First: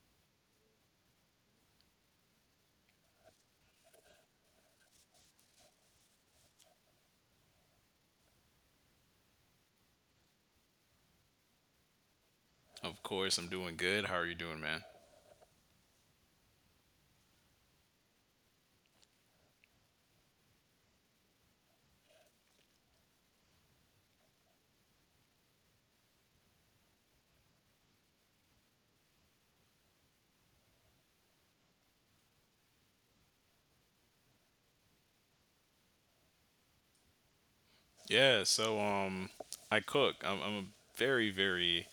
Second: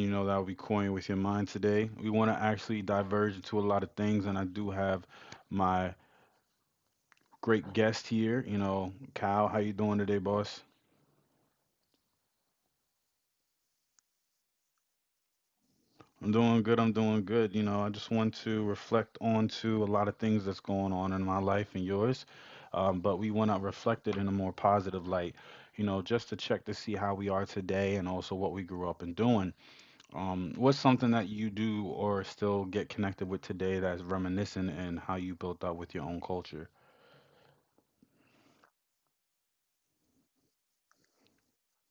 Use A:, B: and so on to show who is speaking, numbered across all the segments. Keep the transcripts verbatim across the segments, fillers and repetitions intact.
A: you know that I'll be coin with your mind today. We want to actually diverge into a lot of things, and I do have my great guest here. You know, Kyle, how you doing today, boss?
B: Of course, I'm doing good. How are you doing, man?
A: I'm doing good. I'm doing good. You know, I just want to reflect on to a lot of things that's going on in my life and yours, um, but we want to reflect it in a more positive light. You know, just to check to see how we are today and also what we grew up in doing. Um, what's something that you do or still get connected with today that's reminiscent and how you built up with your own culture?
B: Yeah, so um I cook. I'm I'm a very very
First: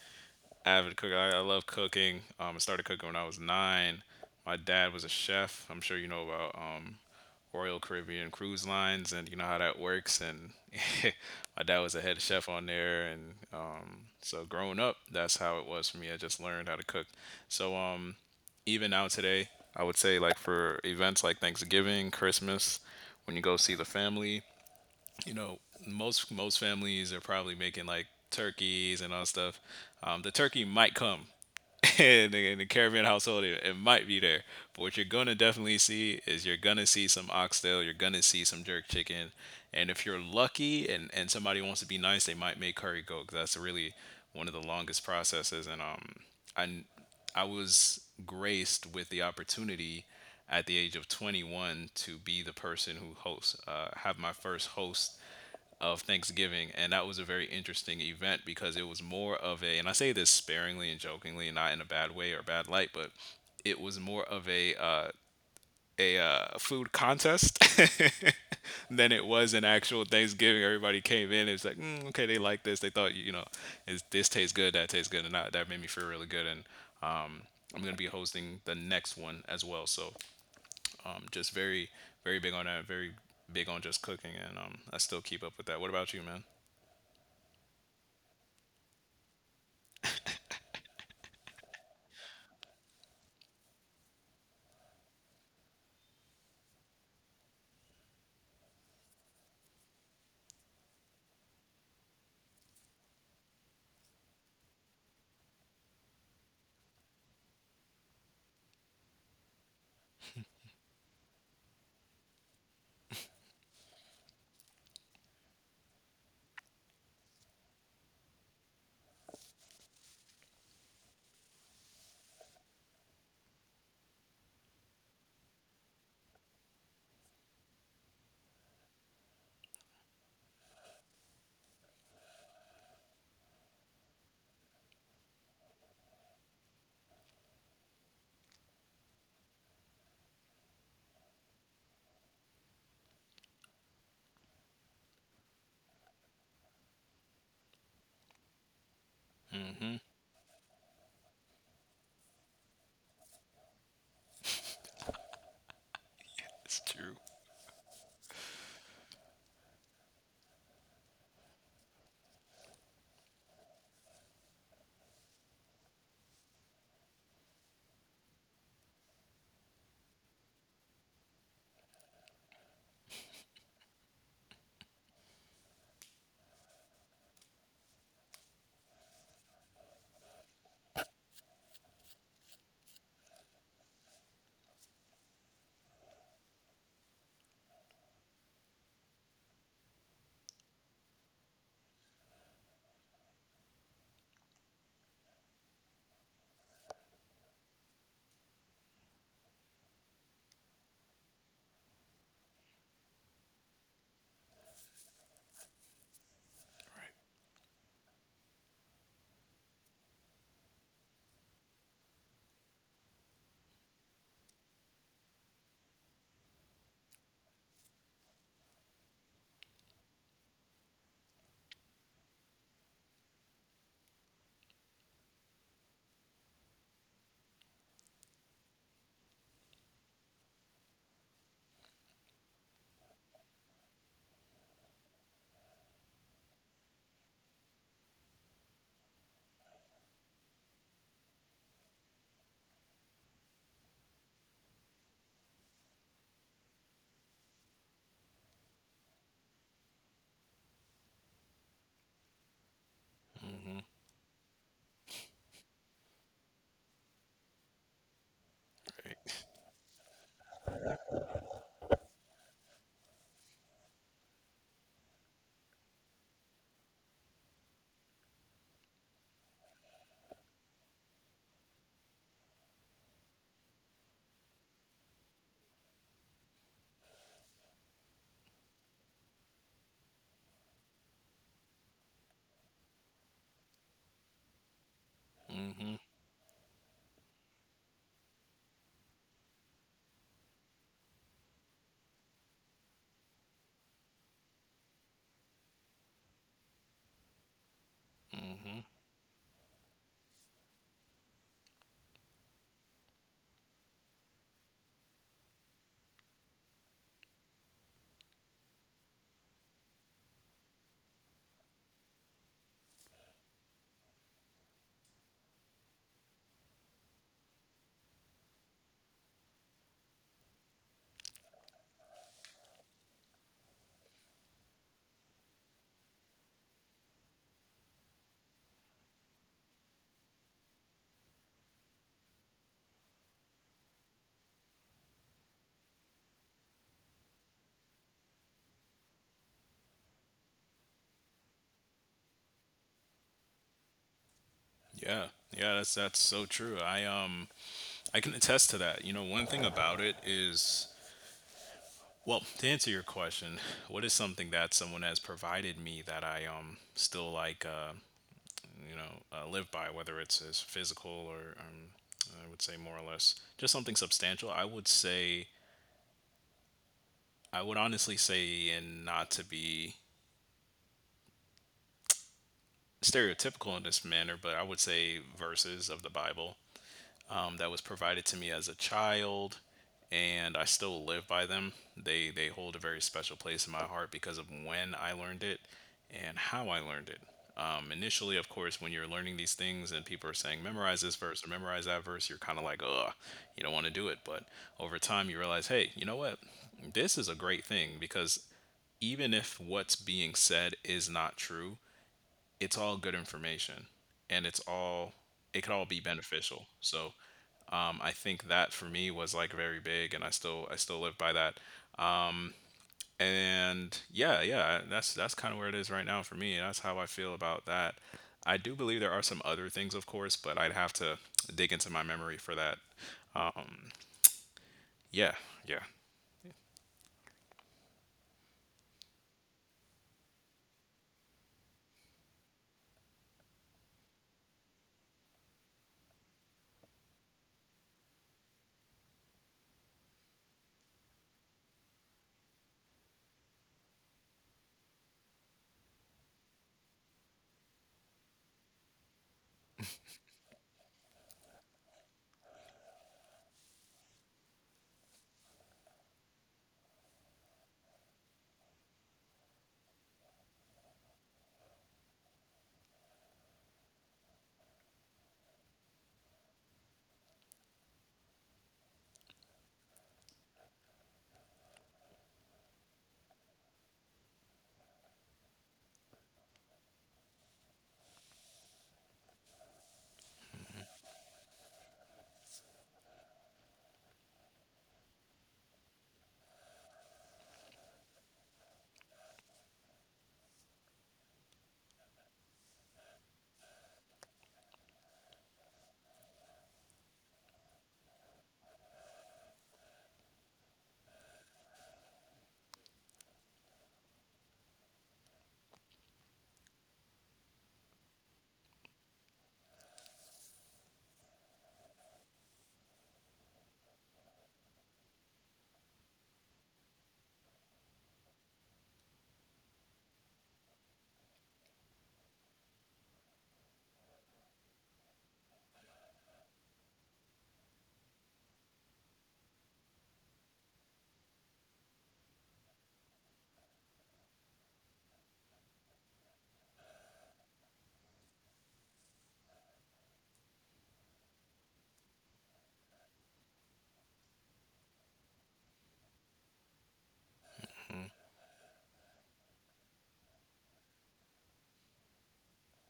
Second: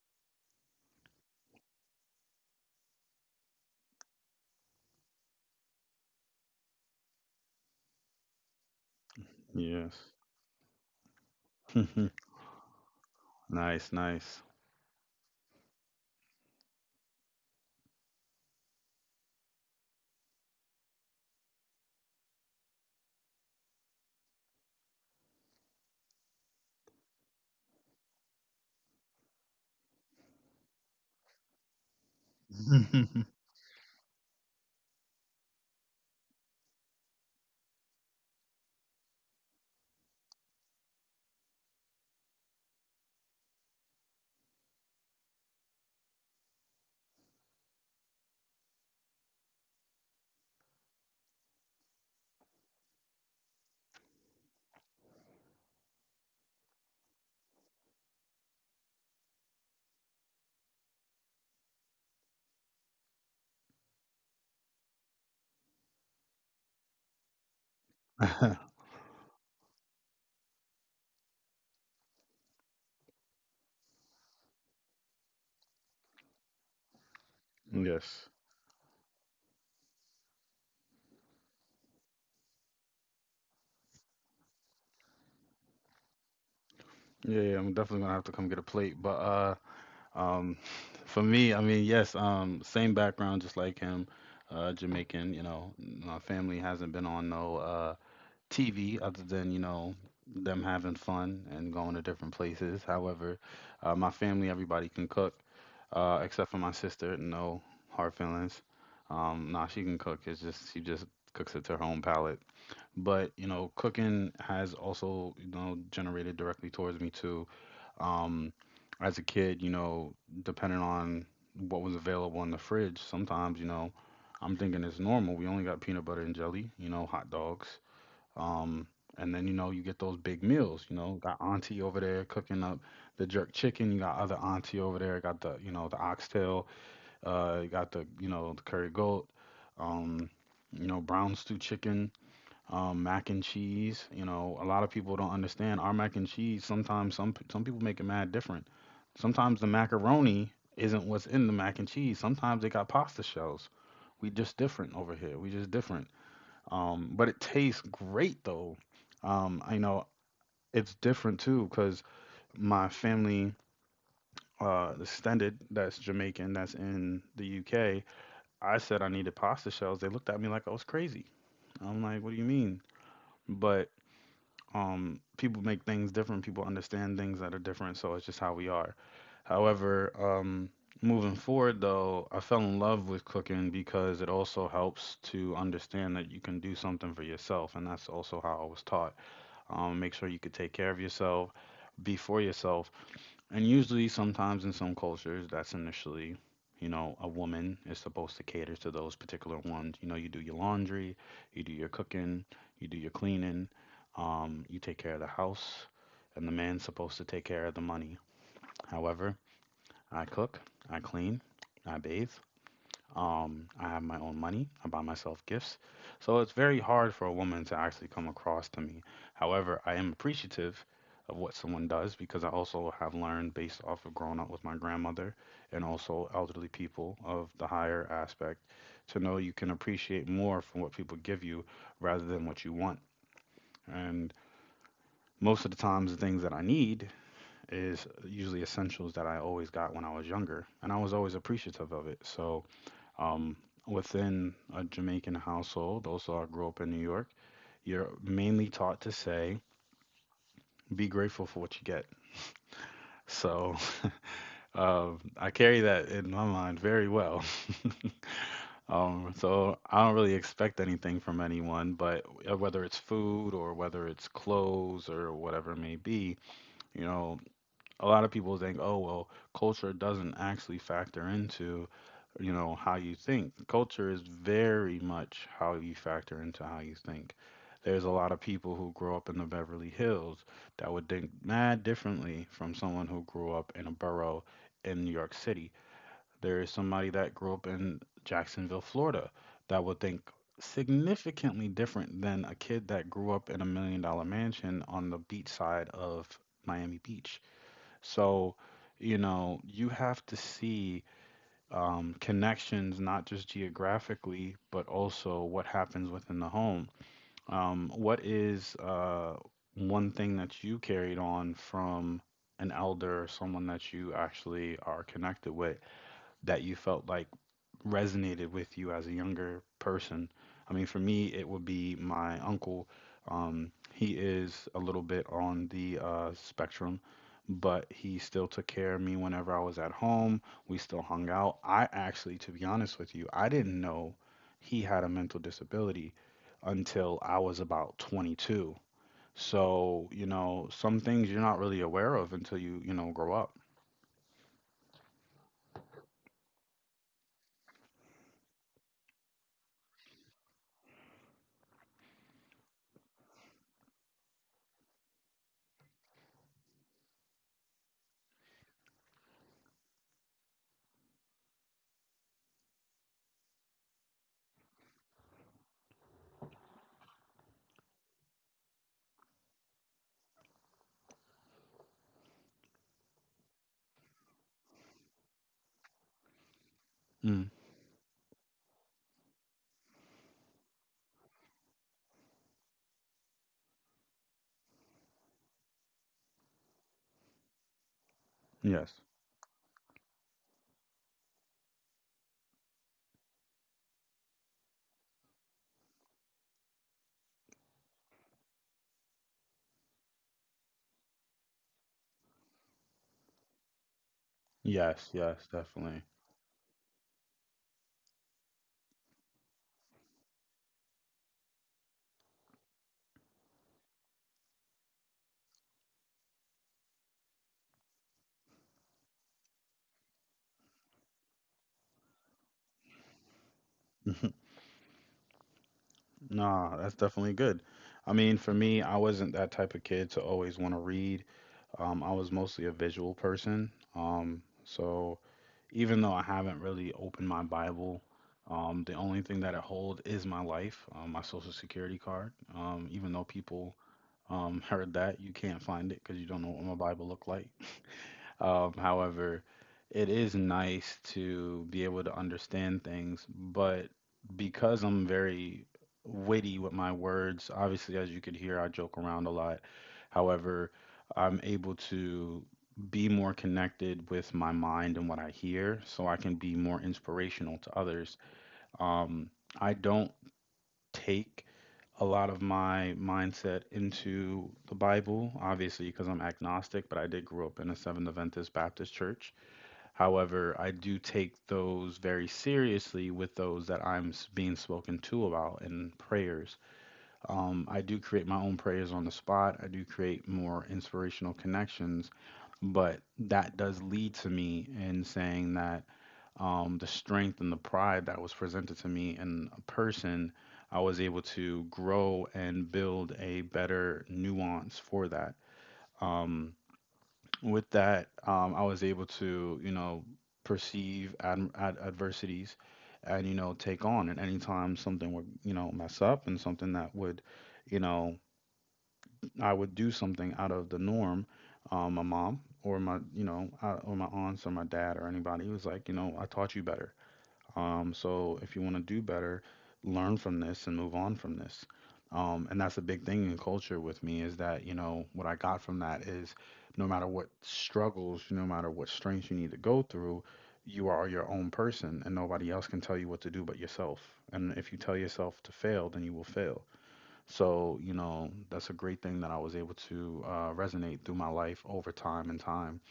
B: avid cook. I, I love cooking. Um, I started cooking when I was nine. My dad was a chef. I'm sure you know about um, Royal Caribbean Cruise Lines, and you know how that
A: Yes.
B: works. And my dad was a head chef on there, and
A: Nice,
B: um,
A: nice.
B: so growing up, that's how it was for me. I just learned how to cook. So um, Even now today, I would say like for events like Thanksgiving, Christmas, when you go see the family, you know, most most families are probably making like turkeys and all stuff um, The turkey might come in the, in the caravan household it, it might be there, but what you're gonna definitely see is you're gonna see some oxtail, you're gonna see some jerk chicken. And if you're lucky, and and somebody wants to be nice, they might make curry goat, 'cause that's really one of the longest processes. And um i i was graced with the opportunity at the age of twenty-one to be the person who hosts, uh, have my first host of Thanksgiving, and that was a very interesting event because it was more of a, and I say this sparingly and jokingly, not in a bad way or bad light, but it was more of a uh, a uh, food contest than it was an actual Thanksgiving. Everybody came in, it's like, mm, okay, they like this, they thought, you know, is this tastes good, that tastes good, and that that made me feel really good. And um, I'm gonna be
A: Yes.
B: hosting the next one as well, so um, just very very big on that, very big on just cooking, and um, I still keep up with that. What about you, man?
A: Yeah, yeah, I'm definitely gonna have to come get a plate. But uh um for me, I mean, yes, um same background just like him, uh Jamaican, you know, my family hasn't been on no uh T V other than, you know, them having fun and going to different places. However, uh my family, everybody can cook. Uh, except for my sister, no hard feelings. Um, nah, she can cook. It's just she just cooks it to her own palate. But you know, cooking has also you know generated directly towards me too. Um, as a kid, you know, depending on what was available in the fridge, sometimes you know, I'm thinking it's normal. We only got peanut butter and jelly, you know, hot dogs. Um, and then you know you get those big meals. You know, got auntie over there cooking up the jerk chicken. You got other auntie over there. Got the you know the oxtail uh, you got the you know the curry goat, um, you know brown stew chicken, um, mac and cheese. You know a lot of people don't understand our mac and cheese. Sometimes some some people make it mad different. Sometimes the macaroni isn't what's in the mac and cheese. Sometimes they got pasta shells. We just different over here. We just different.
B: It's true.
A: Um, but it tastes great though. Um, I know it's different too because my family, uh, extended that's Jamaican, that's in the U K. I said I needed pasta shells. They looked at me like I was crazy. I'm like, what do you mean? But um, people make things different. People understand things that are different. So it's just how we are. However, um, moving forward, though, I fell in love with cooking because it also helps to understand that you can do something for yourself. And that's also how I was taught. Um, make sure you could take care of yourself, be for yourself, and usually, sometimes in some cultures, that's initially, you know, a woman is supposed to cater to those particular ones. You know, you do your laundry, you do your cooking, you do your cleaning, um, you take care of the house, and the man's supposed to take care of the money. However, I cook, I clean, I bathe, um, I have my own money. I buy myself gifts. So it's very hard for a woman to actually come across to me. However, I am appreciative of what someone does because I also have learned based off of growing up with my grandmother and also elderly people of the higher aspect to know you can appreciate more from what people give you rather than what you want. And most of the times, the things that I need is usually essentials that I always got when I was younger, and I was always appreciative of it. So um, within a Jamaican household, also I grew up in New York, you're mainly taught to say, be grateful for what you get. So um, I carry that in my mind very well. Um,
B: Right.
A: so I don't really expect anything from anyone, but uh, whether it's food or whether it's clothes or whatever it may be, you know, a lot of people think, oh, well, culture doesn't actually factor into, you know, how you think. Culture is very much how you factor into how you think. There's a lot of people who grew up in the Beverly Hills that would think mad differently from someone who grew up in a borough in New York City.
B: Mm-hmm.
A: There is somebody that grew up in Jacksonville, Florida, that would think significantly different than a kid that grew up in a million dollar mansion on the beach side of Miami Beach so,
B: Mm-hmm.
A: you know, you have to see um, connections not just geographically, but also what happens within the home. Um, what is uh, one thing that you carried on from an elder, someone that you actually are connected with, that you felt like resonated with you as a younger person? I mean, for me, it would be my uncle. Um, he is a little bit on the uh, spectrum, but he still took care of me whenever I was at home. We still hung out. I actually, to be honest with you, I didn't know he had a mental disability until I was about twenty-two. So, you know, some things you're not really aware of until you, you know, grow up.
B: Yeah. Yeah, that's that's so true. I um I can attest to that. You know, one thing about it is, well, to answer your question, what is something that someone has provided me that I um still like uh you know uh, live by, whether it's as physical or um I would say more or less just something substantial. I would say I would honestly say, and not to be stereotypical in this manner, but I would say verses of the Bible.
A: Mm.
B: Um, that was provided to me as a child, and I still live by them. They they hold a very special place in my heart because of when I learned it and how I learned it. Um, initially, of
A: Yes.
B: course, when you're learning these things and people are saying memorize this verse or memorize that verse, you're kind of like, ugh, you don't want to do it. But over time, you realize, hey, you know what? This is a great thing, because even if what's being said is not true, it's all good information, and it's
A: Yes,
B: all,
A: yes,
B: it could
A: definitely.
B: all be beneficial. So um, I think that for me was like very big, and i still i still live by that. And yeah, yeah, that's that's kind of where it is right now for me. That's how I feel about that. I do believe there are some other things, of course, but I'd have to dig into my memory for that um, yeah. Yeah.
A: Nah, that's definitely good. I mean, for me, I wasn't that type of kid to always want to read. Um, I was mostly a visual person. Um, so even though I haven't really opened my Bible, um, the only thing that it holds is my life, um, my social security card. Um, even though people um, heard that, you can't find it because you don't know what my Bible looked like. Um, however, it is nice to be able to understand things, but because I'm very witty with my words, obviously, as you could hear, I joke around a lot. However, I'm able to be more connected with my mind and what I hear, so I can be more inspirational to others. Um, I don't take a lot of my mindset into the Bible, obviously, because I'm agnostic, but I did grow up in a Seventh Adventist Baptist church. However, I do take those very seriously with those that I'm s- being spoken to about in prayers. Um, I do create my own prayers on the spot. I do create more inspirational connections, but that does lead to me in saying that um, the strength and the pride that was presented to me in a person, I was able to grow and build a better nuance for that. Um, with that, um, I was able to, you know, perceive ad- ad- adversities and, you know, take on. And anytime something would, you know, mess up and something that would, you know, I would do something out of the norm, um, my mom or my, you know, uh, or my aunts or my dad or anybody was like, you know, I taught you better. Um, so if you want to do better, learn from this and move on from this. Um, and that's a big thing in culture with me is that, you know, what I got from that is no matter what struggles, no matter what strengths you need to go through, you are your own person and nobody else can tell you what to do but yourself. And if you tell yourself to fail, then you will fail. So, you
B: Mm-hmm.
A: know, that's a great thing that I was able to uh, resonate through my life over time and time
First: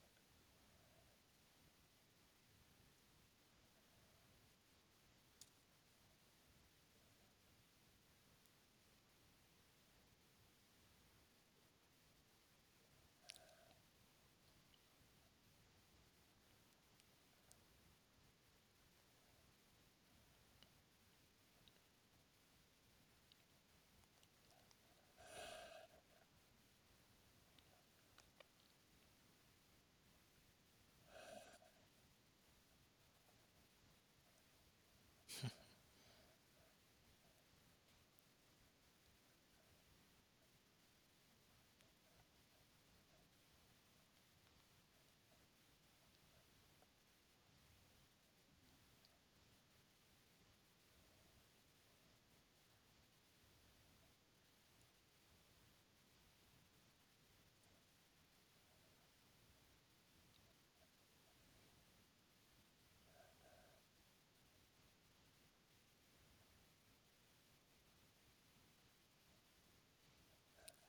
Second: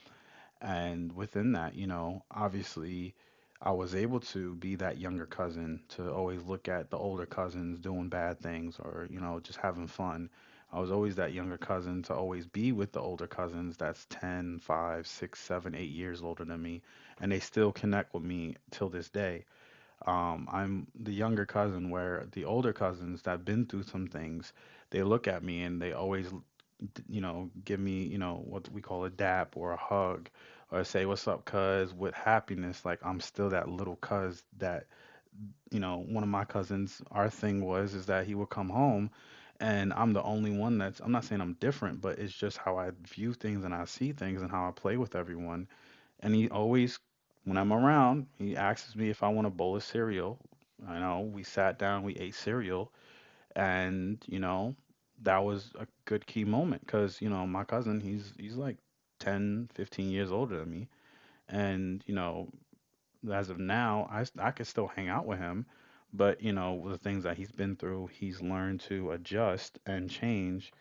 A: and within that, you know, obviously I was able to be that younger cousin to always look at the older cousins doing bad things or, you know, just having fun. I was always that younger cousin to always be with the older cousins that's ten, five, six, seven, eight years older than me. And they still connect with me till this day. Um, I'm the younger cousin where the older cousins that have been through some things, they look at me and they always d- you know, give me, you know, what we call a dap or a hug or say, what's up, cuz, with happiness. Like, I'm still that little cuz that, you know, one of my cousins, our thing was, is that he would come home and I'm the only one that's, I'm not saying I'm different, but it's just how I view things and I see things and how I play with everyone. And he always, when I'm around, he asks me if I want a bowl of cereal. I know we sat down, we ate cereal, and you know that was a good key moment because you know my cousin, he's he's like ten fifteen years older than me. And you know as of now, i s- i could still hang out with him. But you know with the things that he's been through, he's learned to adjust and change.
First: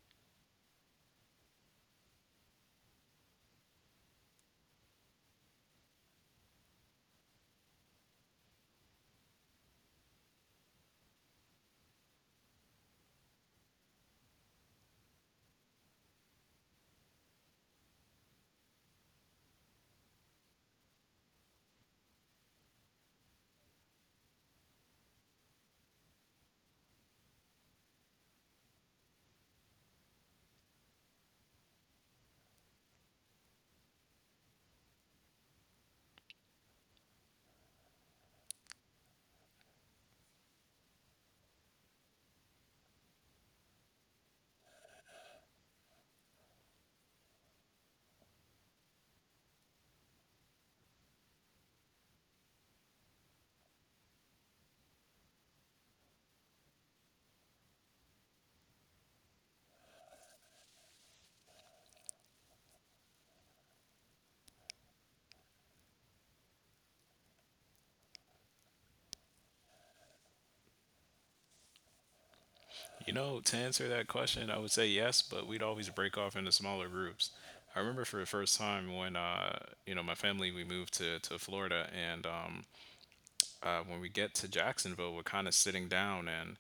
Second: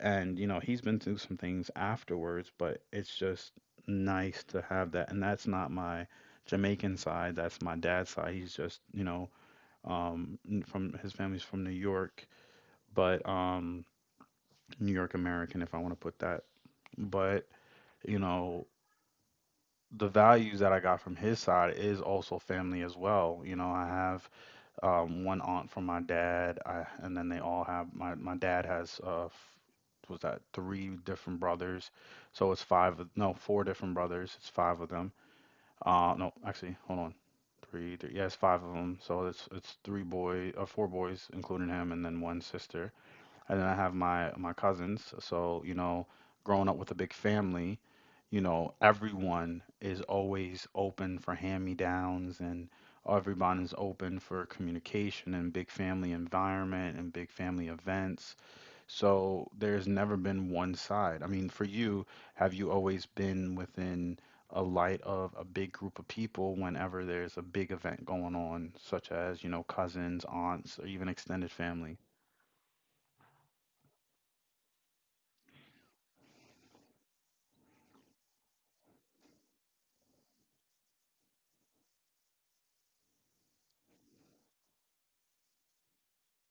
A: And you know he's been through some things afterwards, but it's just nice to have that. And that's not my Jamaican side. That's my dad's side. He's just you know um n- from his family's from New York, but um New York American, if I want to put that. But, you know, the values that I got from his side is also family as well. You know, I have um, one aunt from my dad, I, and then they all have my, my dad has uh, f- was that three different brothers, so it's five of- no, four different brothers. It's five of them. Uh, no, actually, hold on, three, three yeah, it's five of them. So it's it's three boy, uh, four boys, including him, and then one sister, and then I have my my cousins. So, you know, growing up with a big family, you know, everyone is always open for hand-me-downs, and everyone is open for communication and big family environment and big family events. So, there's never been one side. I mean, for you, have you always been within a light of a big group of people whenever there's a big event going on, such as, you know, cousins, aunts, or even extended family?
B: You know, to answer that question, I would say yes, but we'd always break off into smaller groups. I remember for the first time when, uh, you know, my family, we moved to, to Florida. And um, uh, when we get to Jacksonville, we're kind of sitting down and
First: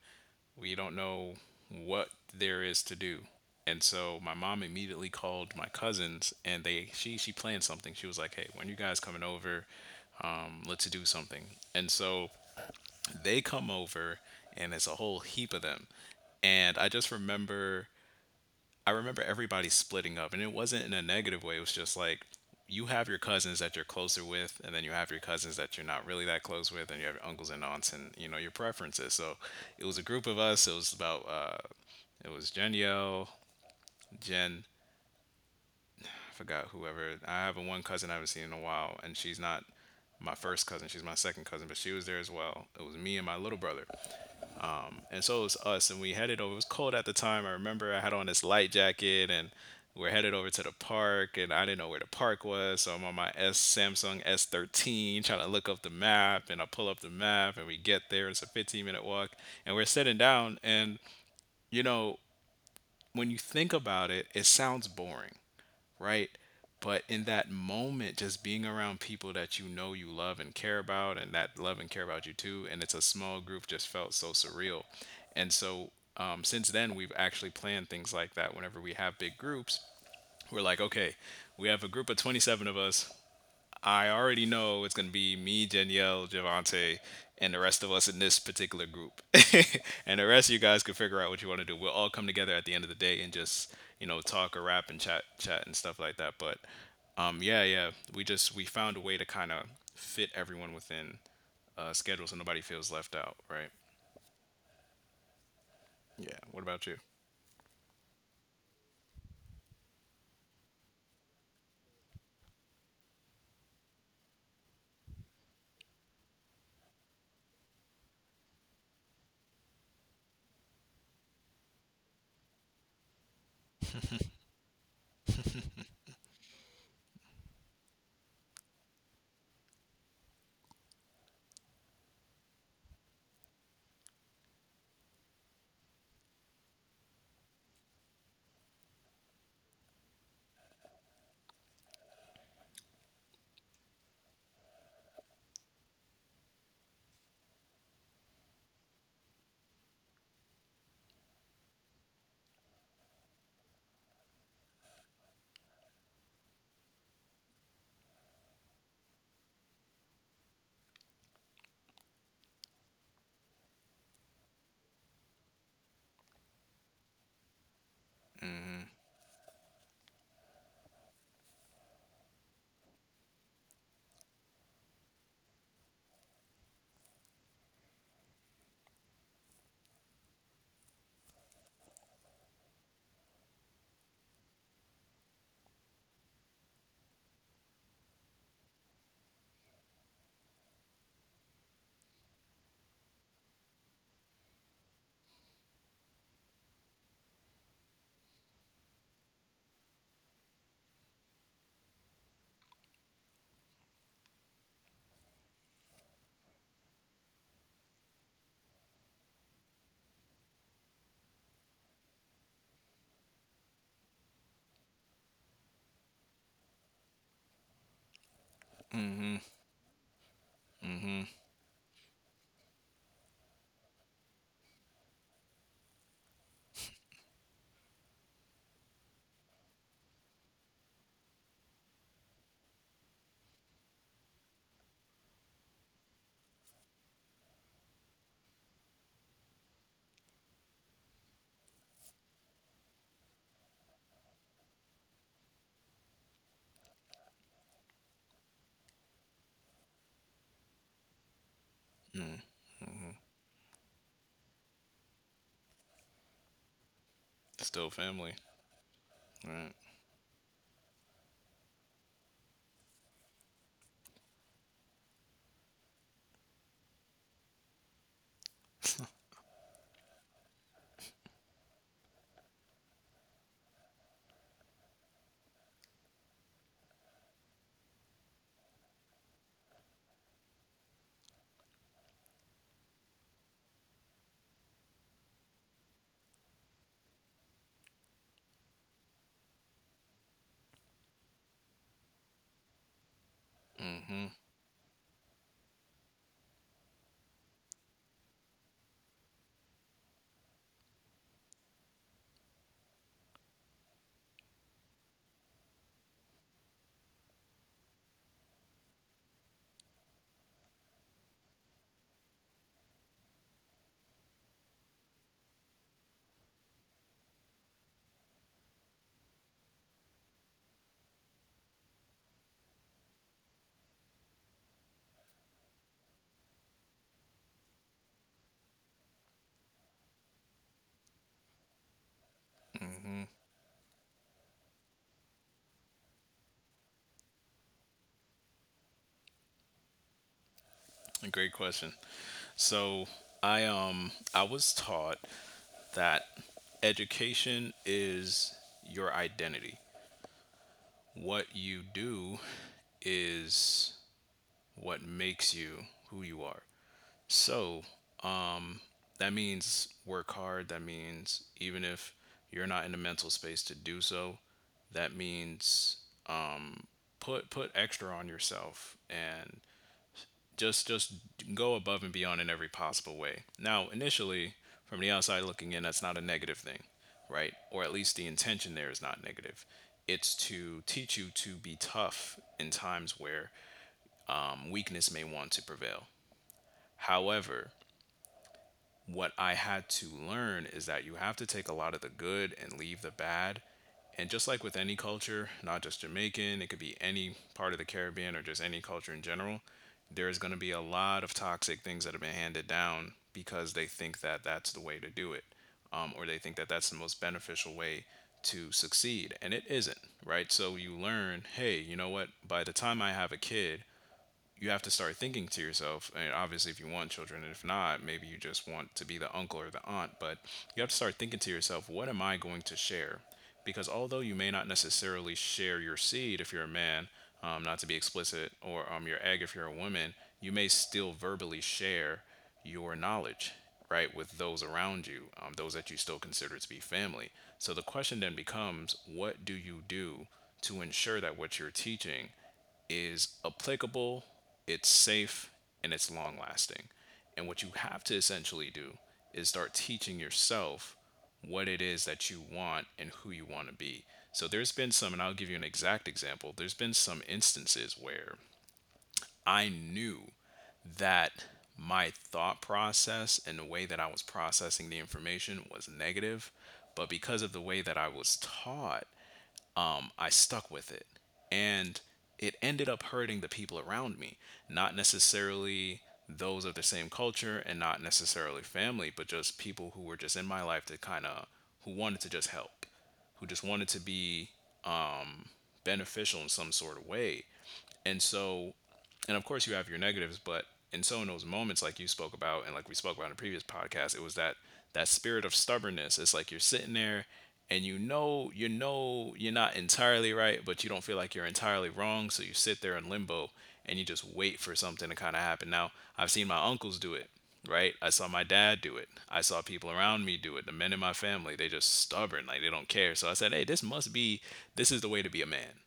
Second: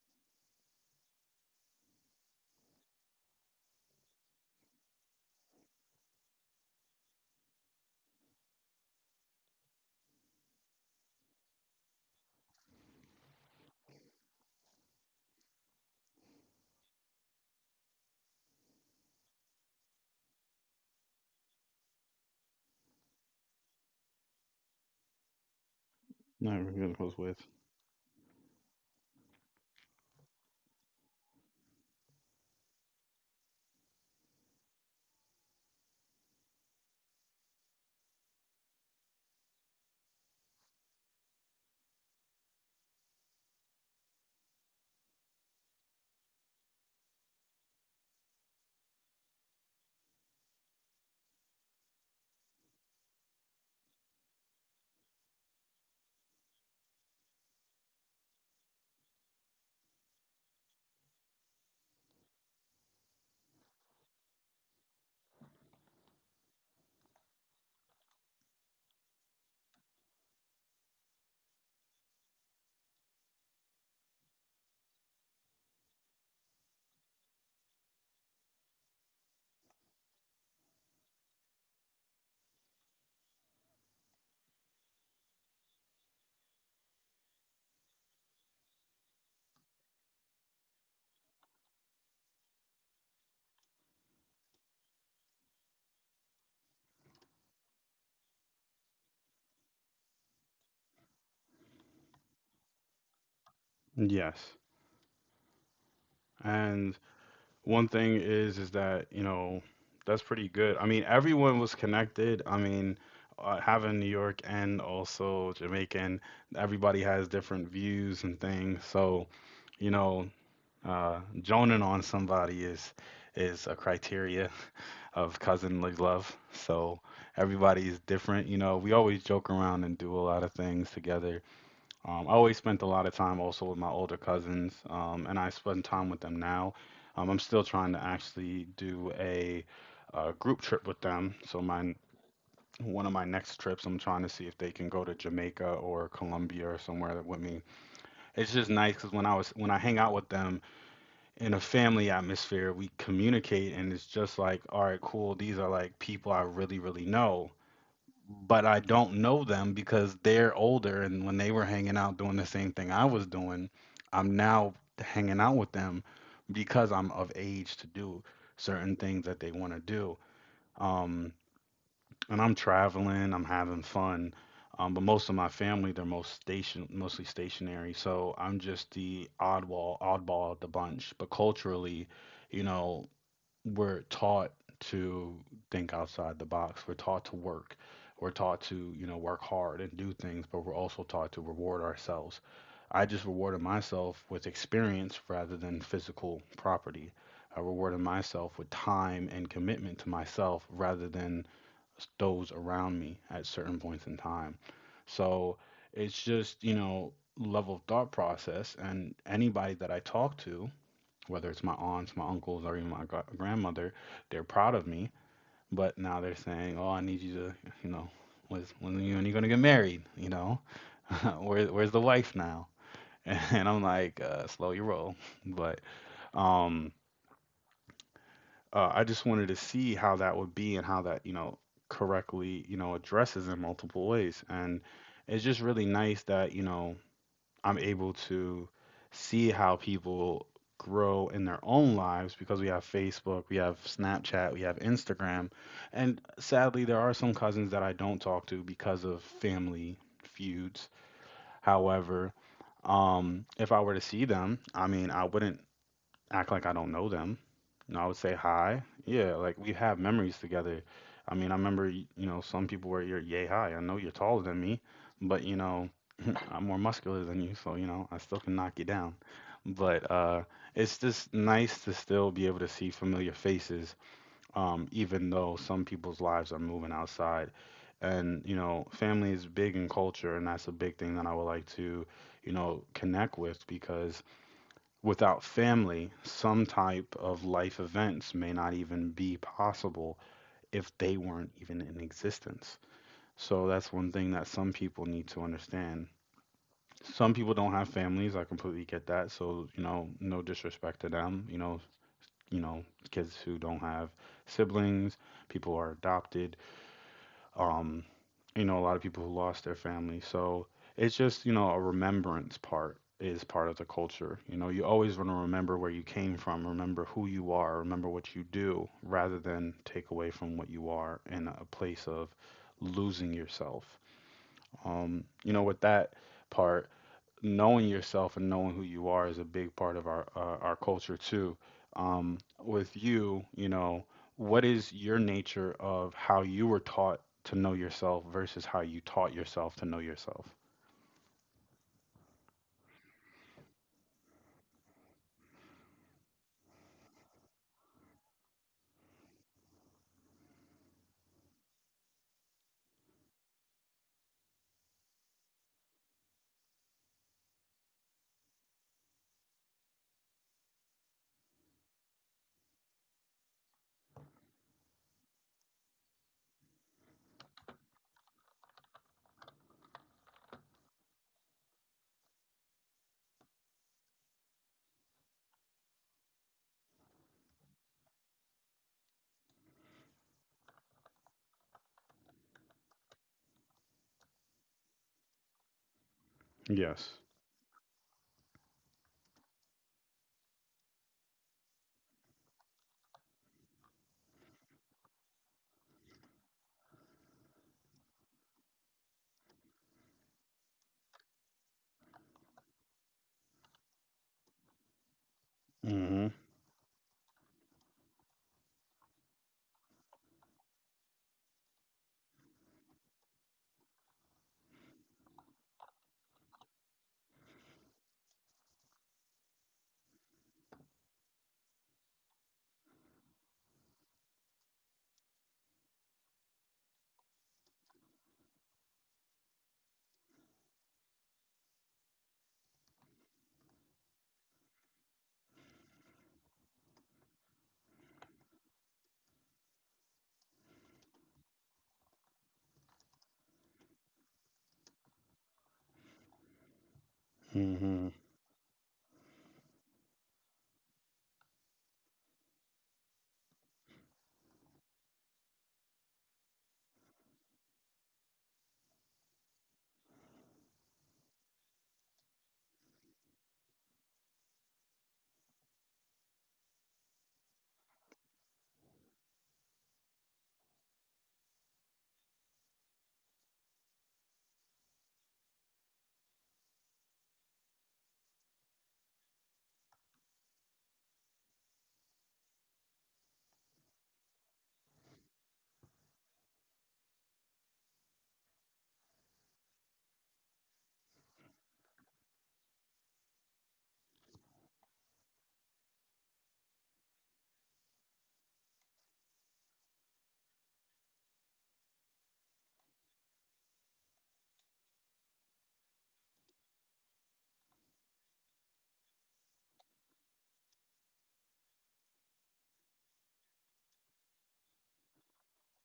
B: we don't know what there is to do. And so my mom immediately called my cousins, and they she she planned something. She was like, "Hey, when you guys coming over, um, let's do something." And so they come over, and it's a whole heap of them. And I just remember I remember everybody splitting up, and it wasn't in a negative way. It was just like, you have your cousins that you're closer with, and then you have your cousins that you're not really that
A: Not
B: close with,
A: really
B: and you have
A: close
B: your
A: with.
B: uncles and aunts, and you know your preferences. So it was a group of us. It was about uh, it was Jeniel, Jen, I forgot whoever. I have a one cousin I haven't seen in a while, and she's not my first cousin. She's my second cousin, but she was there as well. It was me and my little brother, and so was us, and we headed over. It was cold at the time. I remember I had on this light jacket, and we're headed over to the park, and I didn't know where the park was, so I'm on my s Samsung S one three trying to look up the map, and I pull up the map, and we get there. It's a 15 minute walk, and we're sitting down. And you know, when you think about it, it sounds boring, right? But in that moment, just being around people that you know you love and care about, and that love and care about you too, and it's a small group, just felt so surreal. And so um, since then, we've actually planned things like that. Whenever we have big groups, we're like, okay, we have a group of twenty-seven of us. I already know it's going to be me, Danielle, Javante, and the rest of us in this particular group. And the rest of you guys can figure out what you want to do. We'll all come together at the end of the day and just, you know, talk or rap and chat chat and stuff like that. But um yeah, yeah, we just we found a way to kind of fit everyone within uh schedule, so nobody feels left out, right?
A: Yes.
B: Yeah. What about you?
A: And one thing is is that, you know, that's pretty good. I mean, everyone was connected. I mean, uh, having New York and also Jamaican, everybody has different views and things. So, you know, uh, joning on somebody is is a criteria of cousinly love. So everybody's different. You know, we always joke around and do a lot of things together. Um, I always spent a lot of time also with my older cousins, um, and I spend time with them now. Um, I'm still trying to actually do a, uh group trip with them. So my one of my next trips, I'm trying to see if they can go to Jamaica or Colombia or somewhere with me. It's just nice because when I was when I hang out with them in a family atmosphere, we communicate, and it's just like, all right, cool. These are like people I really, really know, but I don't know them because they're older, and when they were hanging out doing the same thing I was doing, I'm now hanging out with them because I'm of age to do certain things that they want to do. Um, and I'm traveling, I'm having fun. Um, but most of my family, they're most station, mostly stationary. So I'm just the oddball, oddball of the bunch. But culturally, you know, we're taught to think outside the box. We're taught to work. We're taught to, you know, work hard and do things, but we're also taught to reward ourselves. I just rewarded myself with experience rather than physical property. I rewarded myself with time and commitment to myself rather than those around me at certain points in time. So it's just, you know, level of thought process. And anybody that I talk to, whether it's my aunts, my uncles, or even my gra- grandmother, they're proud of me. But now they're saying, "Oh, I need you to, you know, when's when are you, when are you gonna get married? You know, where where's the wife now?" And I'm like, uh, "Slow your roll." But um, uh, I just wanted to see how that would be and how that, you know, correctly, you know, addresses in multiple ways. And it's just really nice that you know I'm able to see how people grow in their own lives because we have Facebook, we have Snapchat, we have Instagram. And sadly, there are some cousins that I don't talk to because of family feuds. However, um, if I were to see them, I mean, I wouldn't act like I don't know them.
B: Still
A: You know, I would
B: family.
A: say hi. Yeah, like we have memories together. I mean, I remember, y- you know, some people were you're yay high. I know you're taller than me, but you know, I'm more muscular than you, so you know, I still can knock you down. But uh, it's just nice to still be able to see familiar faces, um, even though some people's lives are moving outside. And you know, family is big in culture, and that's a big thing that I would like to, you know, connect with, because without family, some type of life events may not even be possible if they weren't even in existence. So that's one
B: Mm-hmm.
A: thing that some people need to understand. Some people don't have families. I completely get that. So, you know, no disrespect to them. You know, you know, Kids who don't have siblings, people who are adopted, um, you know, a lot of people who lost their family. So it's just, you know, a remembrance part is part of the culture. You know, you always want to remember where you came from, remember who you are, remember what you do, rather than take away from what you are in a place of losing yourself. Um, you know, with that part, knowing yourself and knowing who you are is a big part of our uh, our culture too. Um, with you, you know, what is your nature of how you were taught to know yourself versus how you taught yourself to know yourself?
B: A great question. So I um I was taught that education is your identity. What you do is what makes you who you are. So that means work hard. That means even if you're not in the mental space to do so, that means put put extra on yourself and just just go above and beyond in every possible way. Now initially, from the outside looking in, that's not a negative thing, right? Or at least the intention there is not negative. It's to teach you to be tough in times where um, weakness may want to prevail.
A: Yes.
B: However, what I had to learn is that you have to take a lot of the good and leave the bad. And just like with any culture, not just Jamaican, it could be any part of the Caribbean or just any culture in general, there's going to be a lot of toxic things that have been handed down because they think that that's the way to do it um, or
A: Mhm.
B: they think that that's the most beneficial way to succeed, and it isn't, right? So you learn, hey, you know what, by the time I have a kid, you have to start thinking to yourself, and obviously if you want children, and if not, maybe you just want to be the uncle or the aunt, but you have to start thinking to yourself, what am I going to share? Because although you may not necessarily share your seed if you're a man um, not to be explicit, or um, your egg if you're a woman, you may still verbally share your knowledge, right, with those around you um, those that you still consider to be family. So the question then becomes, what do you do to ensure that what you're teaching is applicable, it's safe, and it's long lasting. And what you have
A: Mhm.
B: to essentially do is start teaching yourself what it is that you want and who you want to be. So there's been some, and I'll give you an exact example. There's been some instances where I knew that my thought process and the way that I was processing the information was negative, but because of the way that I was taught, um, I stuck with it. And it ended up hurting the people around me, not necessarily those of the same culture and not necessarily family, but just people who were just in my life that kind of, who wanted to just help, who just wanted to be beneficial in some sort of way. And so, and of course, you have your negatives, but in so in those moments, like you spoke about, and like we spoke about in a previous podcast, it was that that spirit of stubbornness. It's like you're sitting there, and you know you know you're not entirely right, but you don't feel like you're entirely wrong, so you sit there in limbo and you just wait for something to kind of happen. Now, I've seen my uncles do it, right? I saw my dad do it. I saw people around me do it. The men in my family, they just stubborn, like they don't care. So I said, "Hey, this must be this is the way to be a man."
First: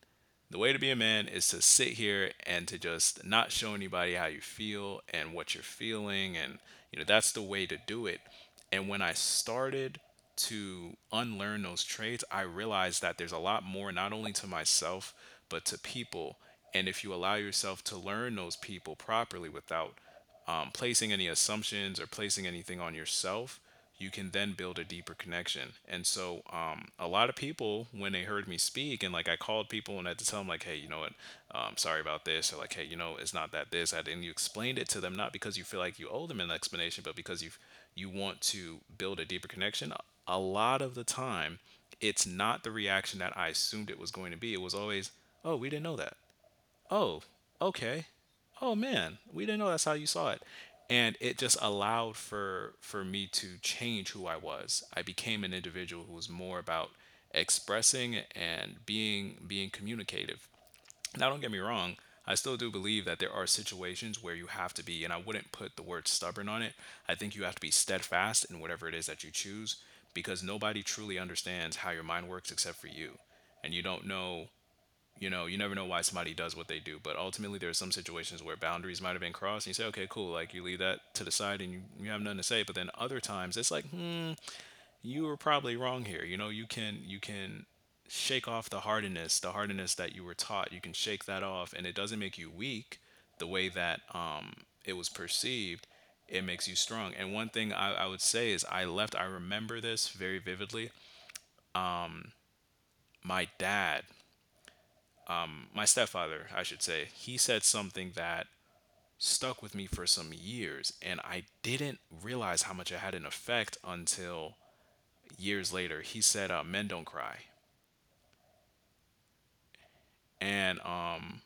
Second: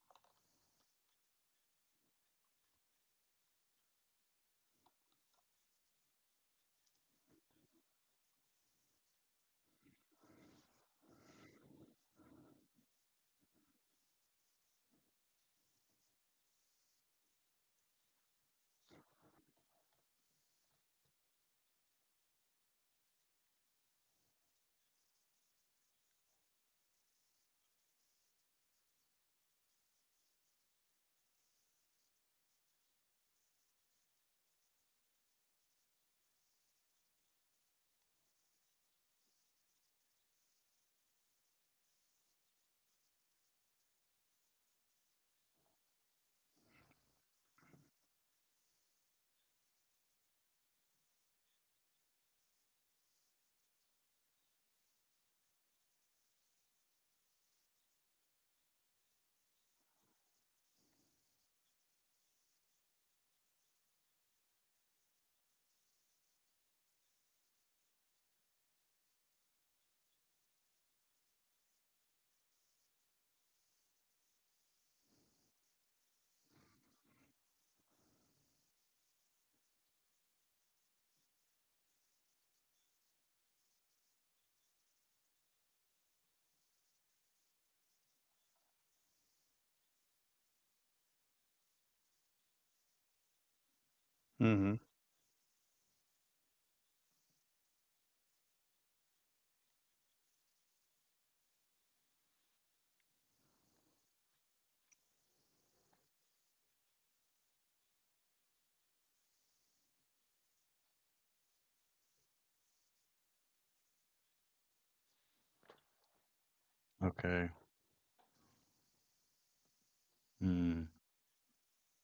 B: The way to be a man is to sit here and to just not show anybody how you feel and what you're feeling. And, you know, that's the way to do it. And when I started to unlearn those traits, I realized that there's a lot more, not only to myself, but to people. And if you allow yourself to learn those people properly without um, placing any assumptions or placing anything on yourself, you can then build a deeper connection. And so, um, a lot of people, when they heard me speak, and like I called people and I had to tell them, like, hey, you know what, um, sorry about this, or like, hey, you know, it's not that this, that," and you explained it to them, not because you feel like you owe them an explanation, but because you you want to build a deeper connection. A lot of the time, it's not the reaction that I assumed it was going to be. It was always, oh, we didn't know that. Oh, okay. Oh man, we didn't know that's how you saw it. And it just allowed for for me to change who I was. I became an individual who was more about expressing and being being communicative. Now don't get me wrong, I still do believe that there are situations where you have to be and I wouldn't put the word stubborn on it. I think you have to be steadfast in whatever it is that you choose because nobody truly understands how your mind works except for you and you don't know you know, you never know why somebody does what they do, but ultimately there are some situations where boundaries might have been crossed and you say, okay, cool, like you leave that to the side and you, you have nothing to say. But then other times it's like, hmm, you were probably wrong here. You know, you can you can shake off the hardiness, the hardiness that you were taught. You can shake that off and it doesn't make you weak the way
A: Mhm.
B: that um it was perceived. It makes you strong. And one thing I, I would say is I left, I remember this very vividly. My dad, my stepfather, I should say, he said something that stuck with me for some years and I didn't realize how much it had an effect until years later. He said uh, men
A: Okay.
B: don't cry.
A: Mm.
B: And um,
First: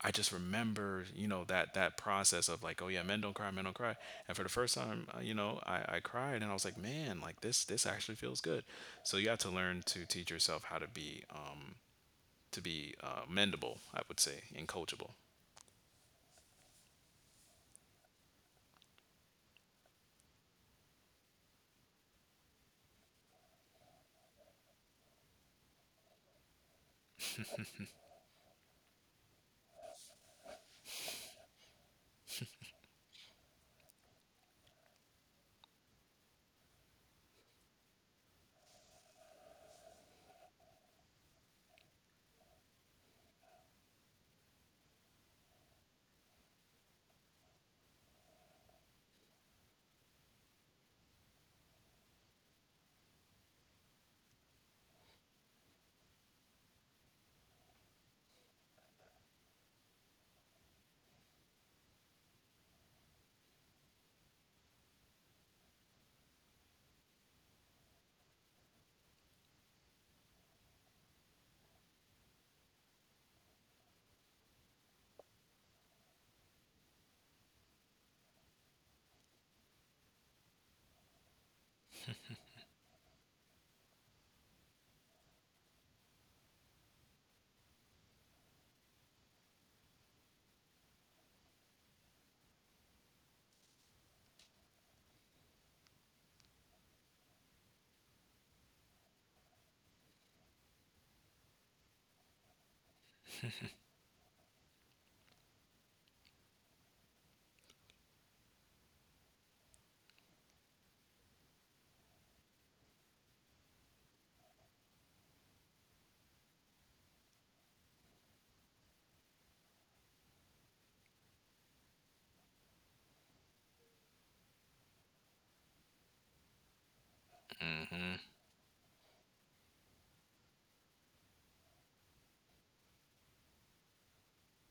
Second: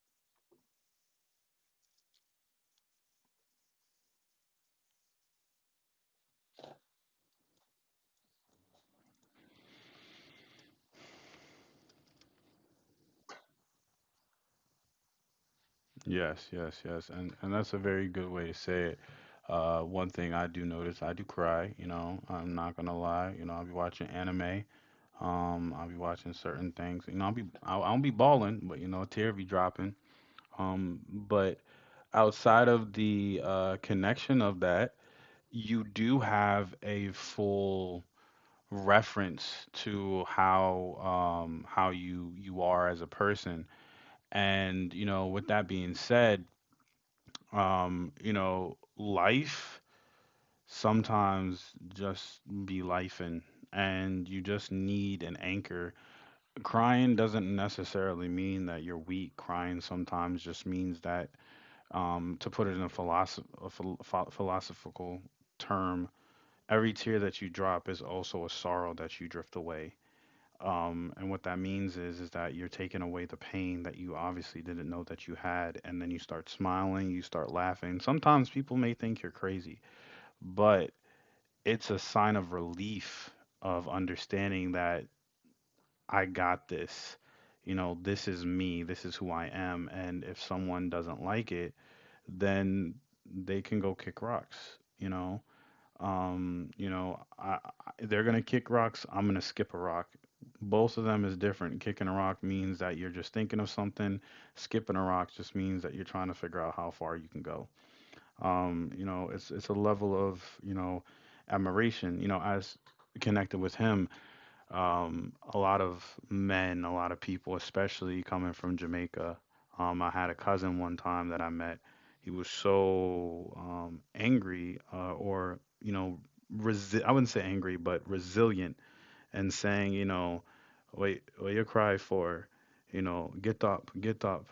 B: I just remember, you know, that that process of like, oh yeah, men don't cry, men don't cry. And for the first time, uh, you know, I, I cried and I was like, man, like this this actually feels good. So you have to learn to teach yourself how to be uh, to be uh, mendable, I would say, and coachable.
A: Yes. Yes. Yes. And and that's a very good way to say it. Uh, one thing I do notice, I do cry. You know, I'm not gonna lie. You know, I'll be watching anime. Um, I'll be watching certain things. You know, I'll be I, I won't be balling, but you know, a tear be dropping. Um, but outside of the uh, connection of that, you do have a full reference to how um how you you are as a person. And you know, with that being said, um, you know, life sometimes just be life, and and you just need an anchor. Crying doesn't necessarily mean that you're weak. Crying sometimes just means that, um, to put it in a, philosoph- a phil- pho- philosophical term, every tear that you drop is also a sorrow that you drift away. Um, and what that means is is that you're taking away the pain that you obviously didn't know that you had, and then you start smiling, you start laughing. Sometimes people may think you're crazy, but it's a sign of relief of understanding that I got this. You know, this is me. This is who I am. And if someone doesn't like it, then they can go kick rocks. You know, um, you know, I, I, they're gonna kick rocks. I'm gonna skip a rock. Both of them is different. Kicking a rock means that you're just thinking of something. Skipping a rock just means that you're trying to figure out how far you can go. Um, you know, it's it's a level of you know admiration. You know, as connected with him, um, a lot of men, a lot of people, especially coming from Jamaica. Um, I had a cousin one time that I met. He was so um, angry, uh, or you know, resi- I wouldn't say angry,
B: Hmm.
A: but resilient, and saying, you know, wait, what you cry for? You know, get up, get up,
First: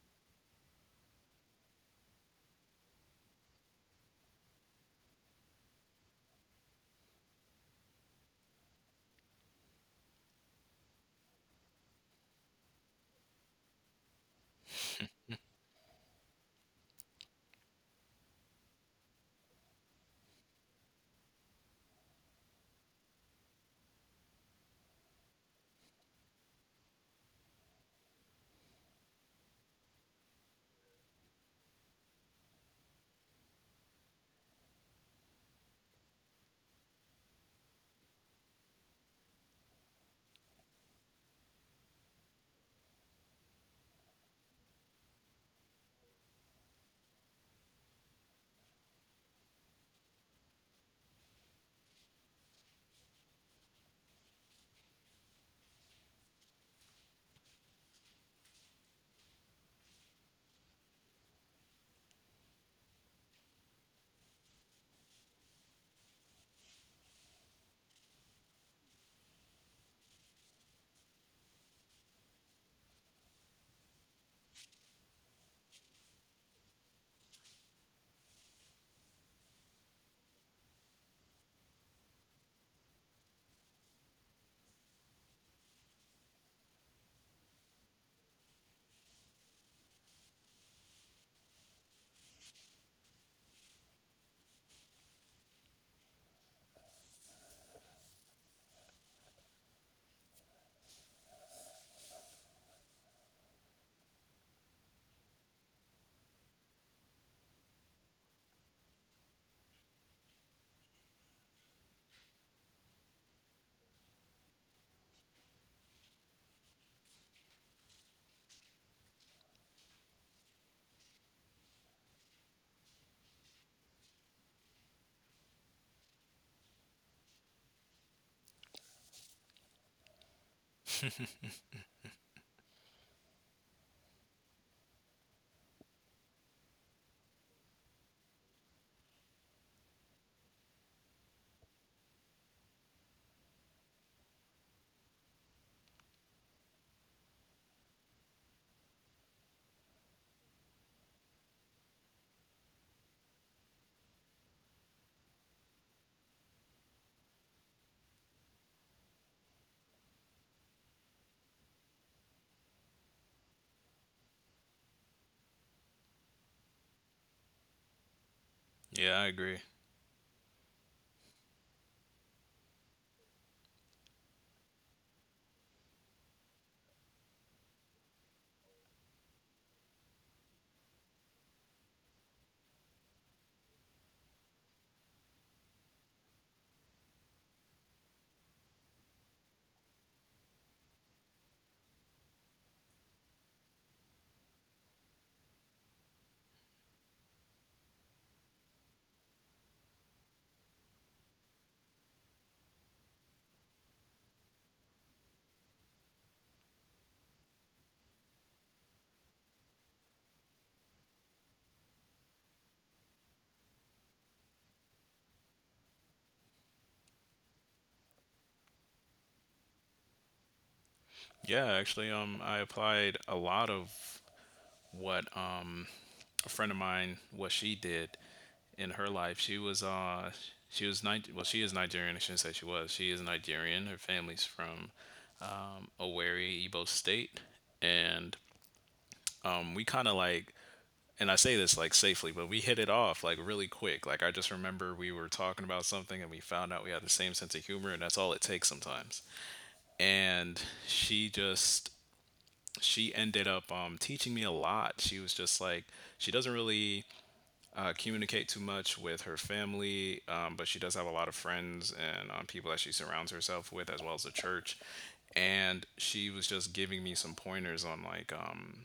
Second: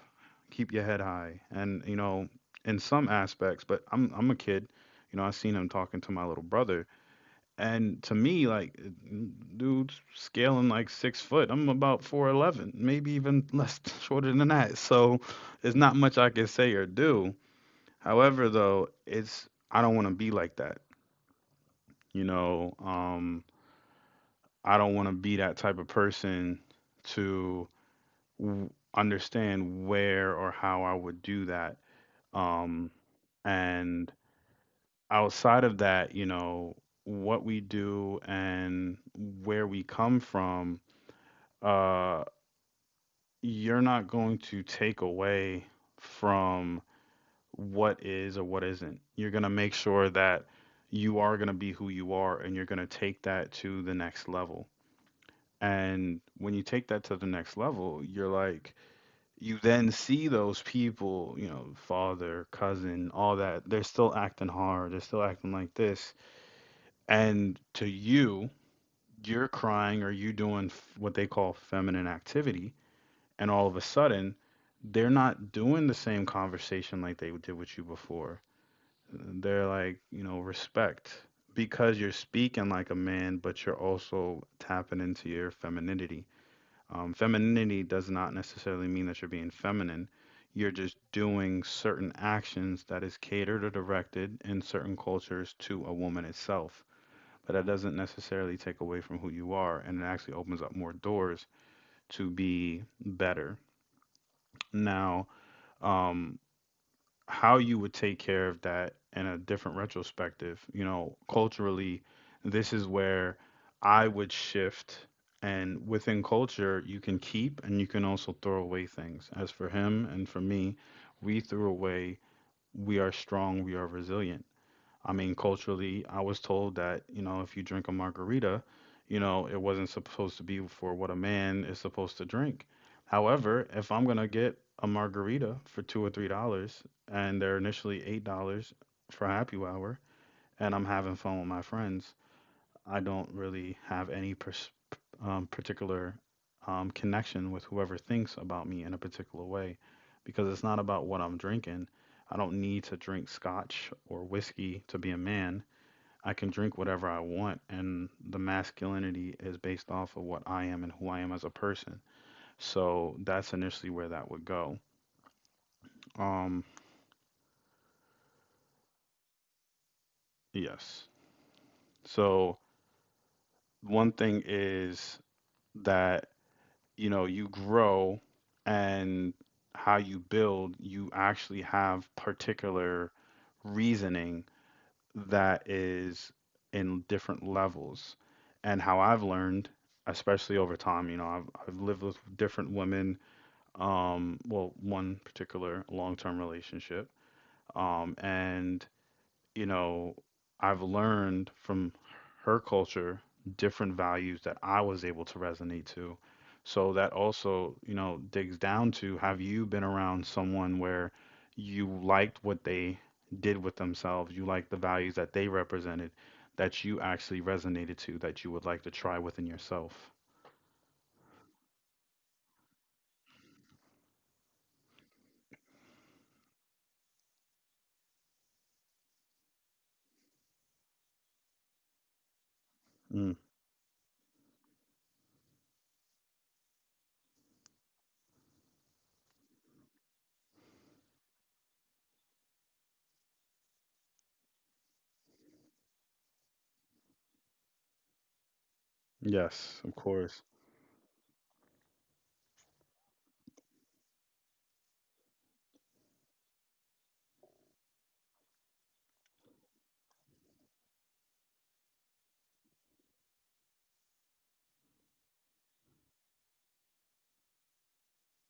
A: keep your head high, and you know, in some aspects. But I'm I'm a kid, you know. I seen him talking to my little brother, and to me, like, dude's scaling like six foot. I'm about four'eleven, maybe even less shorter than that. So it's not much I can say or do. However, though, it's, I don't want to be like that. You know, um, I don't want to be that type of person to w- understand where or how I would do that. Um, and outside of that, you know, what we do and where we come from, uh, you're not going to take away from what is or what isn't. You're going to make sure that you are going to be who you are and you're going to take that to the next level. And when you take that to the next level, you're like, you then see those people, you know, father, cousin, all that, they're still acting hard, they're still acting like this. And to you, you're crying or you doing f- what they call feminine activities, and all of a sudden they're not doing the same conversation like they did with you before. They're like, you know, respect, because you're speaking like a man, but you're also tapping into your femininity. Um, femininity does not necessarily mean that you're being feminine. You're just doing certain actions that is catered or directed in certain cultures to a woman itself. But that doesn't necessarily take away from who you are, and it actually opens up more doors to be better. Now, um, how you would take care of that in a different retrospective, you know, culturally, this is where I would shift. And within culture, you can keep and you can also throw away things. As for him and for me, we threw away, we are strong, we are resilient. I mean, culturally, I was told that, you know, if you drink a margarita, you know, it wasn't supposed to be for what a man is supposed to drink. However, if I'm going to get a margarita for two or three dollars and they're initially eight dollars for happy hour and I'm having fun with my friends, I don't really have any pers- um, particular um, connection with whoever thinks about me in a particular way, because it's not about what I'm drinking. I don't need to drink scotch or whiskey to be a man. I can drink whatever I want, and the masculinity is based off of what I am and who I am as a person. So that's initially where that would go. Um,
B: Yeah, I agree.
A: yes. So one thing is that, you know, you grow, and how you build, you actually have particular reasoning that is in different levels. And how I've learned, especially over time, you know, I've, I've lived with different women, um well, one particular long-term relationship, um and, you know, I've learned from her culture different values that I was able to resonate to. So that also, you know, digs down to: have you been around someone where you liked what they did with themselves, you liked the values that they represented, that you actually resonated to, that you would like to try within yourself?
B: Yeah, actually, um, I applied a lot of what um a friend of mine what she did in her life. She was uh she was Niger- well she is Nigerian. I shouldn't say she was. She is
A: Mm,
B: Nigerian. Her family's from um, Owerri, Igbo State, and um we kind of like and I say this like safely, but we hit it off like really quick. Like I just remember we were talking about something and we found out we had the same sense of humor, and that's all it takes sometimes.
A: yes, of
B: And
A: course.
B: she just she ended up um, teaching me a lot. She was just like she doesn't really uh, communicate too much with her family, um, but she does have a lot of friends and um, people that she surrounds herself with, as well as the church. And she was just giving me some pointers on like um,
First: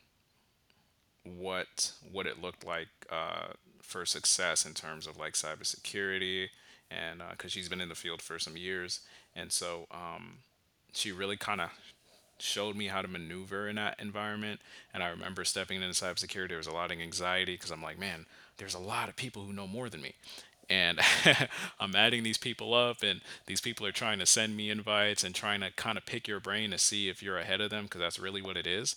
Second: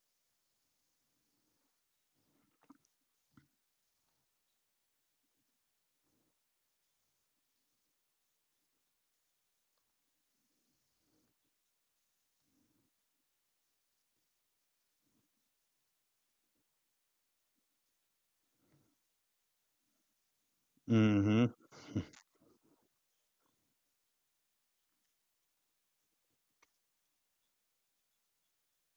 B: what what it looked like uh, for success in terms of like cybersecurity, and because she's been in the field for some years, and so um, she really kind of showed me how to maneuver in that environment. And I remember stepping into cybersecurity, there was a lot of anxiety because I'm like, man, there's a lot of people who know more than me. And
A: Mhm.
B: I'm adding these people up, and these people are trying to send me invites and trying to kind of pick your brain to see if you're ahead of them because that's really what it is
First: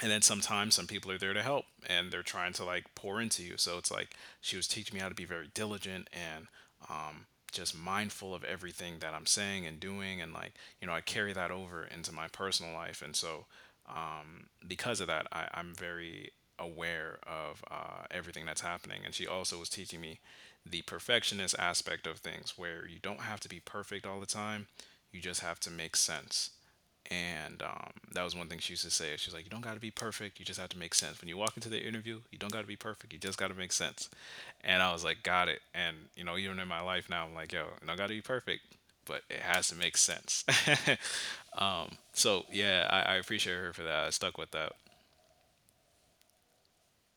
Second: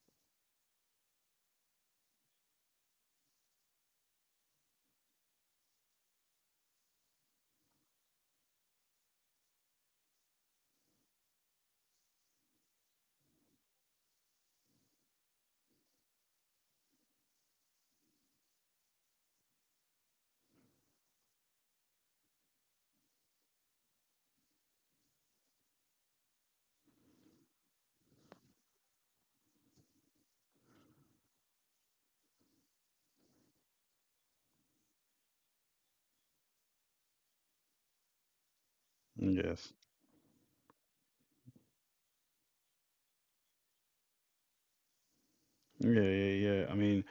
B: and then sometimes some people are there to help and they're trying to like pour into you so it's like she was teaching me how to be very diligent and um, just mindful of everything that I'm saying and doing and like you know I carry that over into my personal life and so because of that, I, I'm very aware of uh, everything that's happening. And she also was teaching me the perfectionist aspect of things, where you don't have to be perfect all the time, you just have to make sense. And um, that was one thing she used to say. She's like, you don't got to be perfect. You just have to make sense. When you walk into the interview, you don't got to be perfect. You just got to make sense. And I was like, got it. And, you know, even in my life now, I'm like, yo, I don't got to be perfect, but it has to
A: Yes.
B: make sense. Um, so yeah, I, I appreciate her for that. I stuck with that.
A: Yeah, yeah, yeah. I mean,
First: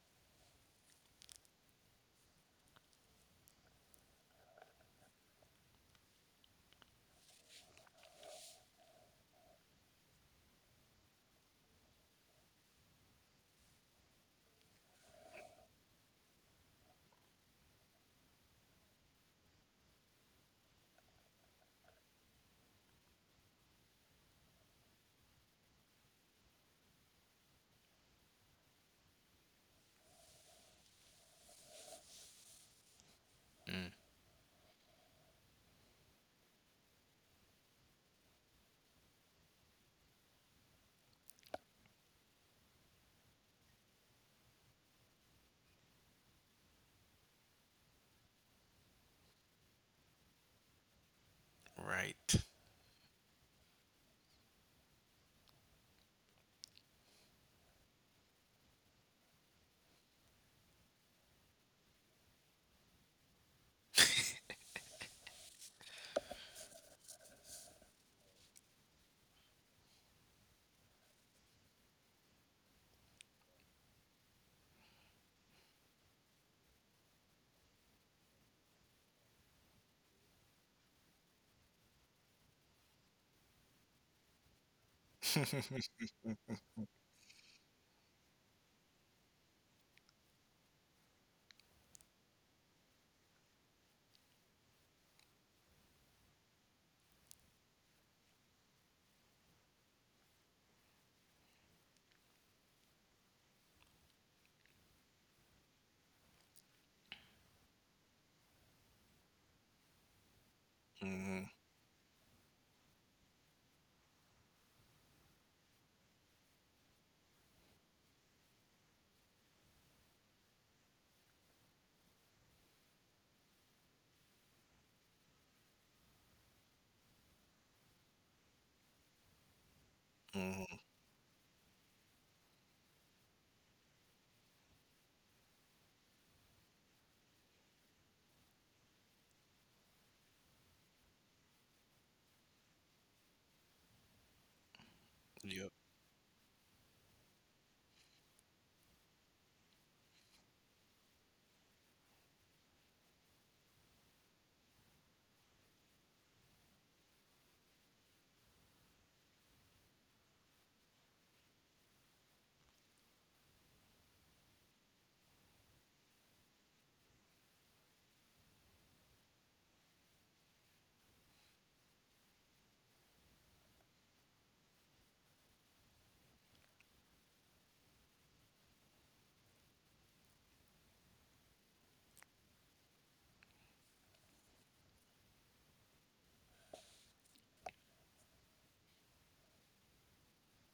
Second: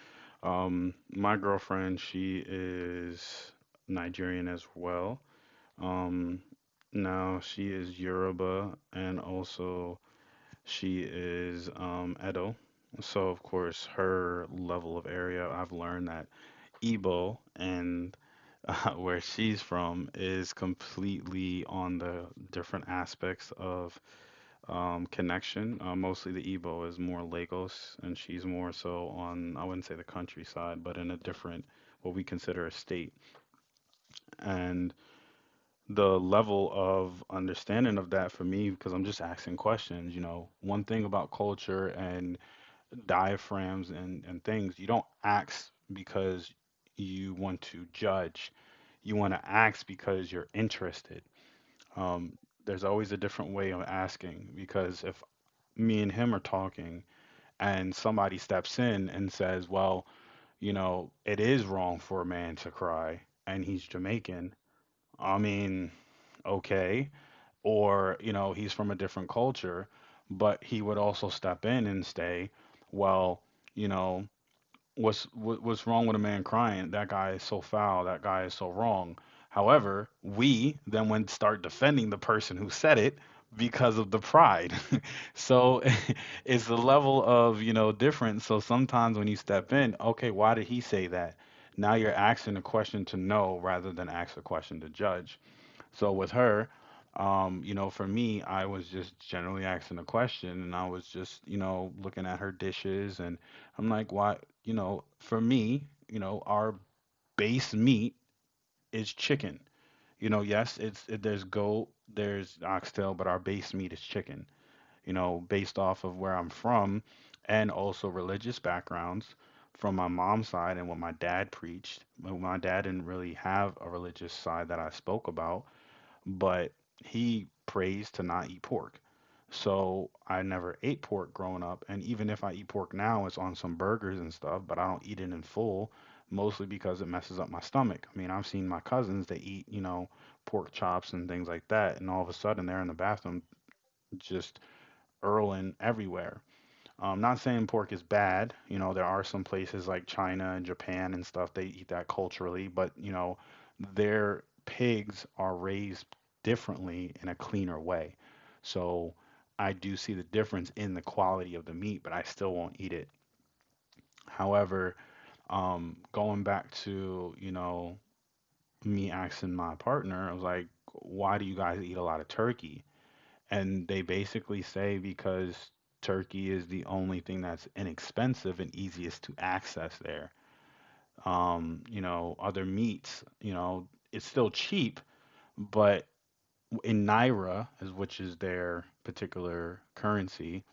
A: um, my girlfriend, she is Nigerian as well. Um, Now she is Yoruba, and also she is um, Edo. So of course, her level of area, I've learned that Igbo and uh, where she's from is completely on the different aspects of um, connection. Uh, mostly the Igbo is more Lagos, and she's more so on, I wouldn't say the countryside, but in a different, what we consider a state.
B: Mm,
A: And the level of understanding of that for me, because I'm just asking questions, you know, one thing about culture and diaphragms and, and things, you don't ask because you want to judge. You want to ask because you're interested. Um,
B: right.
A: there's always a different way of asking, because if me and him are talking and somebody steps in and says, well, you know, it is wrong for a man to cry, and he's Jamaican, I mean, okay. Or, you know, he's from a different culture, but he would also step in and say, well, you know, what's what, what's wrong with a man crying? That guy is so foul. That guy is so wrong. However, we then went start defending the person who said it because of the pride. So it's the level of, you know, difference. So sometimes when you step in, okay, why did he say that? Now you're asking a question to know rather than ask a question to judge. So with her, um, you know, for me, I was just generally asking a question, and I was just, you know, looking at her dishes, and I'm like, why, you know, for me, you know, our base meat is chicken. You know, yes, it's it,
B: Mm-hmm.
A: there's goat, there's oxtail, but our base meat is chicken. You know, based off of where I'm from and also religious backgrounds from my mom's side, and what my dad preached. My my dad didn't really have a religious side that I spoke about, but he prays to not eat pork. So I
B: Mm-hmm.
A: never ate pork growing up, and even if I eat pork now, it's on some burgers and stuff, but I don't eat it in full, mostly because it messes up my stomach. I mean, I've seen my cousins, they eat, you know, pork chops and things like that, and all of a sudden they're in the bathroom just
B: Yep.
A: earling everywhere. I'm not saying pork is bad. You know, there are some places like China and Japan and stuff, they eat that culturally, but, you know, their pigs are raised differently in a cleaner way. So I do see the difference in the quality of the meat, but I still won't eat it. However, um, going back to, you know, me asking my partner, I was like, why do you guys eat a lot of turkey? And they basically say, because Turkey is the only thing that's inexpensive and easiest to access there. Um, you know, other meats, you know, it's still cheap, but in naira, is which is their particular currency,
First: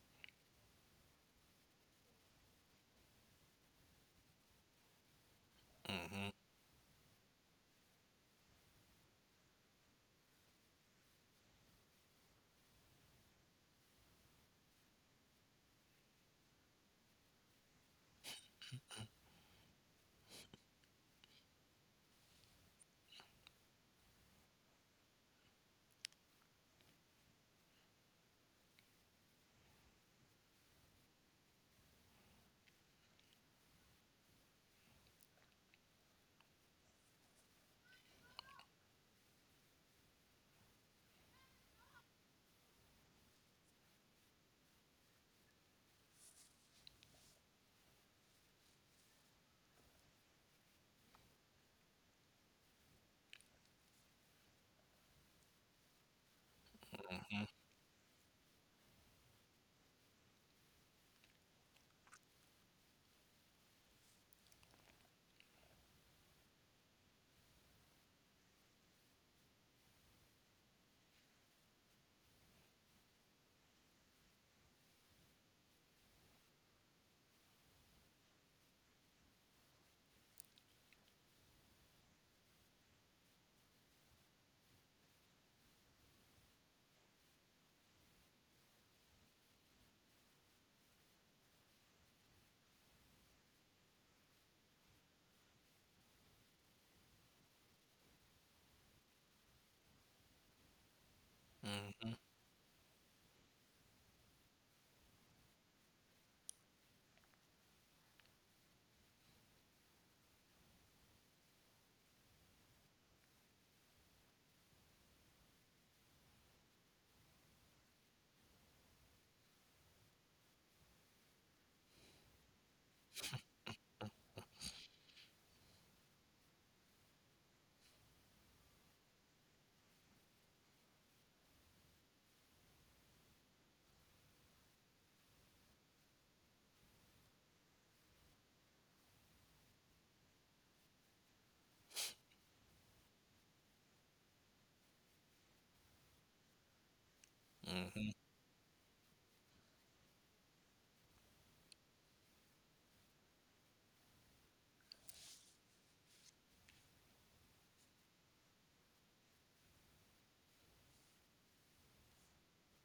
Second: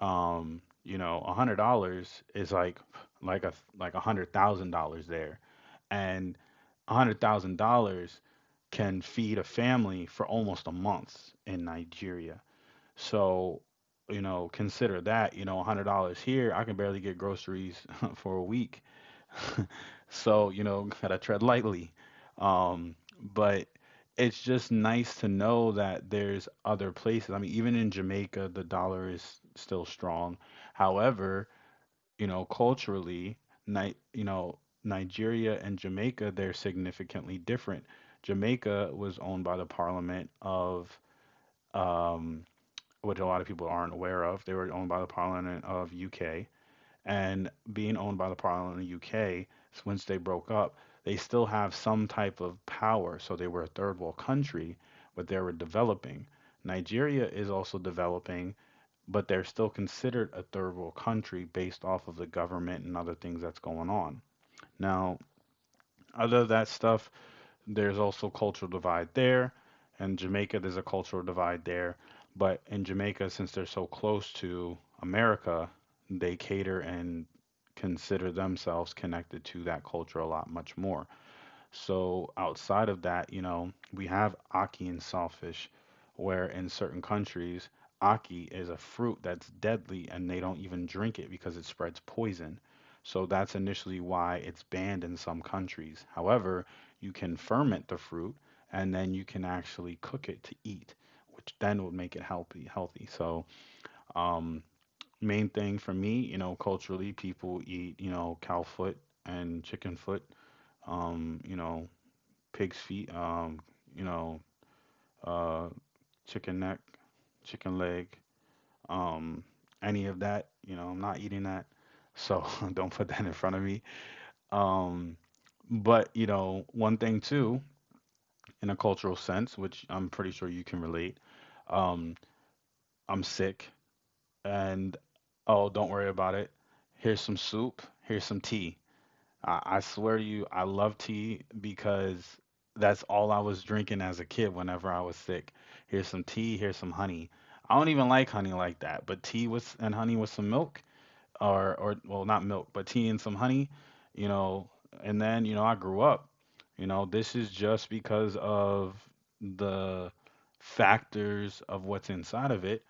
A: um, you know, a hundred dollars is like like a like a hundred thousand dollars there,
B: Mm-hmm.
A: and a hundred thousand dollars can feed a family for almost a month in Nigeria. So, you know, consider that, you know, one hundred dollars here, I can barely get groceries for a week. So, you know, gotta tread lightly. Um, but it's just nice to know that there's other places. I mean, even in Jamaica, the dollar is still strong. However, you know, culturally, Ni you know, Nigeria and Jamaica, they're significantly different. Jamaica was owned by the Parliament of um, which a lot of people aren't aware of. They were owned by the Parliament of U K, and being owned by the Parliament of U K, once they broke up, they still have some type of power. So they were a third world country, but they were developing. Nigeria is also developing, but they're still considered a third world country based off of the government and other things that's going on. Now, other that stuff, there's also cultural divide there, and Jamaica there's a cultural divide there. But in Jamaica, since they're so close to America, they cater and consider themselves connected to that culture a lot much more. So outside of that, you know, we have Aki and saltfish, where in certain countries, Aki is a fruit that's deadly and they don't even drink it because it spreads poison. So that's initially why it's banned in some countries. However, you can ferment the fruit, and then you can actually cook it to eat, which then would make
B: Mm-hmm.
A: it healthy healthy. So um main thing for me, you know, culturally people eat, you know, cow foot and chicken foot, um, you know, pig's feet, um, you know, uh, chicken neck, chicken leg, um, any of that. You know, I'm not eating that, so don't put that in front of me. Um, but you know, one thing too, in a cultural sense, which I'm pretty sure you can relate, um, I'm sick, and oh, don't worry about it. Here's some soup. Here's some tea. I, I swear to you, I love tea because that's all I was drinking as a kid whenever I was sick. Here's some tea, here's some honey. I don't even
B: Mm-hmm.
A: like honey like that, but tea with and honey with some milk or or well, not milk, but tea and some honey, you know. And then, you know, I grew up. You know, this is just because of the factors of what's inside of it.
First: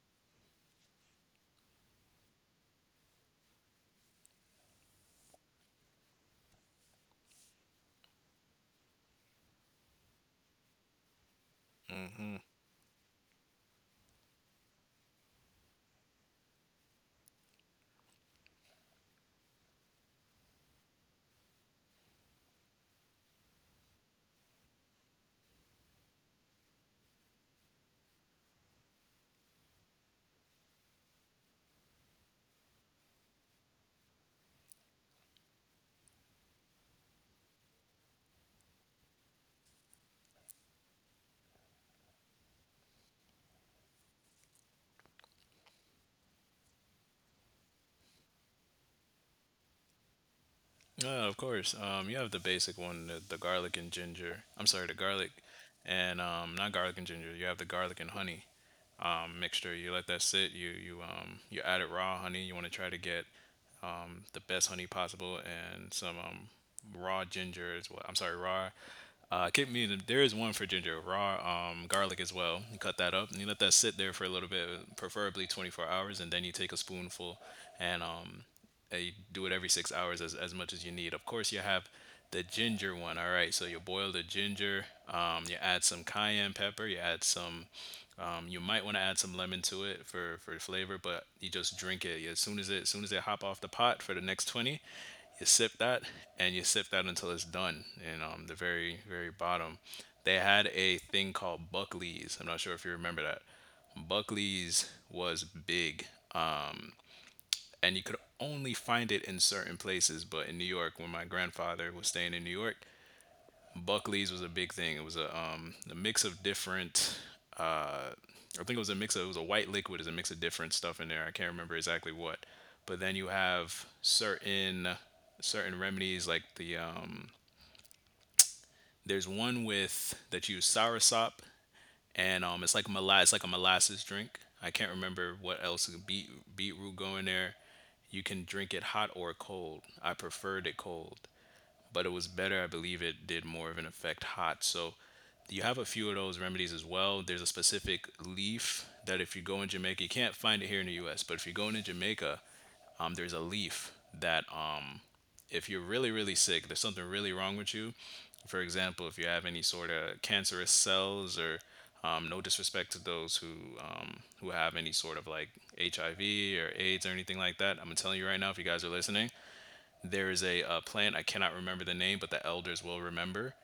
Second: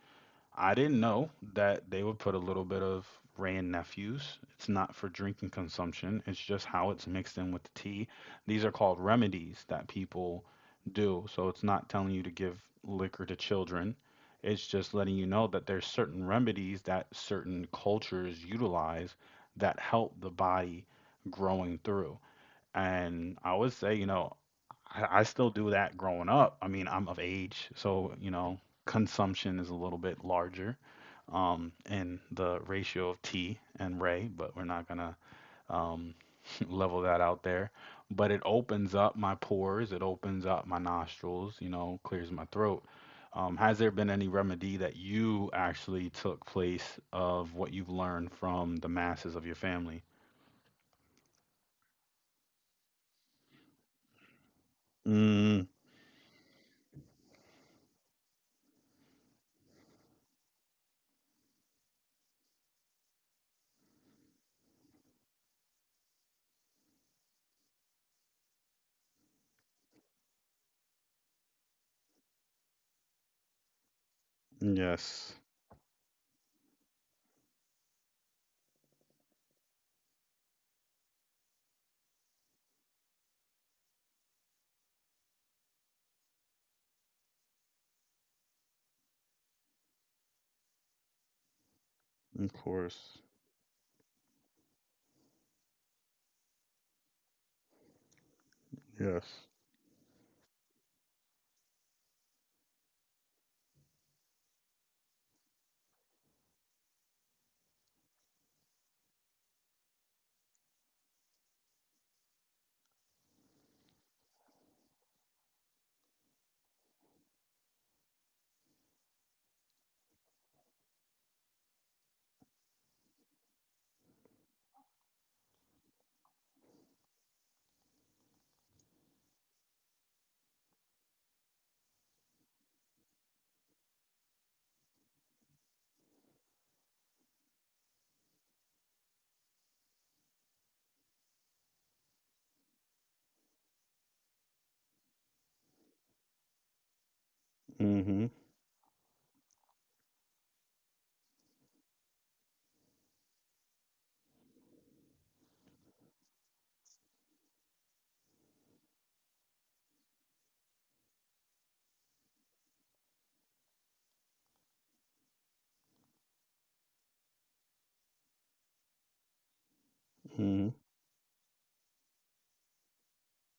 A: I didn't know that they would put a little bit of Ray and Nephew's. It's not for drinking consumption, it's just how it's mixed in with the tea. These are called remedies that people do. So it's not telling you to
B: Mm-hmm.
A: give liquor to children. It's just letting you know that there's certain remedies that certain cultures utilize that help the body growing through. And I would say, you know, I I still do that growing up. I mean, I'm of age, so you know, consumption is a little bit larger um, in the ratio of tea and ray, but we're not gonna um, level that out there. But it opens up my pores, it opens up my nostrils, you know, clears my throat. Um, has there been any remedy that you actually took place of what you've learned from the masses of your family?
B: Yeah, of course. Um, you have the basic one, the, the garlic and ginger. I'm sorry, the garlic
A: Mm,
B: and um, not garlic and ginger. You have the garlic and honey um mixture. You let that sit. You you um you add it raw honey. You want to try to get um, the best honey possible, and some um, raw ginger as well. I'm sorry, raw. Uh, kick me. There is one for ginger, raw um, garlic as well. You cut that up and you let that sit there for a little bit,
A: yes,
B: preferably twenty-four hours, and then you take a spoonful and um, and you do it every six hours as, as much as you need. Of course, you have the ginger one. All right, so you boil the ginger, um, you add some cayenne pepper, you add some um, you might want to add some lemon to it for for flavor, but you just drink it as
A: of
B: soon as it as soon as
A: course.
B: it hop off the pot for the next twenty. You sip that and you sip that until it's done. And um, the very
A: Yes.
B: very bottom, they had a thing called Buckley's. I'm not sure if you remember that. Buckley's was big, and you could only find it in certain places. But in New York, when my grandfather was staying in New York, Buckley's was a big thing. It was a um a mix of different uh I think it was a mix of it was a white liquid, is a mix of different stuff in there. I can't remember exactly what. But then you have certain certain remedies like the um there's one with that you use soursop and um it's like molass it's like a molasses drink. I can't remember what else beet beetroot go in there. You can drink it hot or cold. I preferred it cold but it was better. I believe it did more of an effect hot. So you have a few of those remedies as well. There's a specific leaf that if you go in Jamaica, you can't find it here in the U S. But if you're going to Jamaica, um, there's a leaf that um, if you're really really sick, there's something really wrong with you. For example, if you have any sort of cancerous cells or um, no disrespect to those who um, who have any sort of like H I V or AIDS or anything like that. I'm telling you right now, if you guys are listening, there is a,
A: Mhm.
B: uh plant I cannot remember the name, but the elders will remember.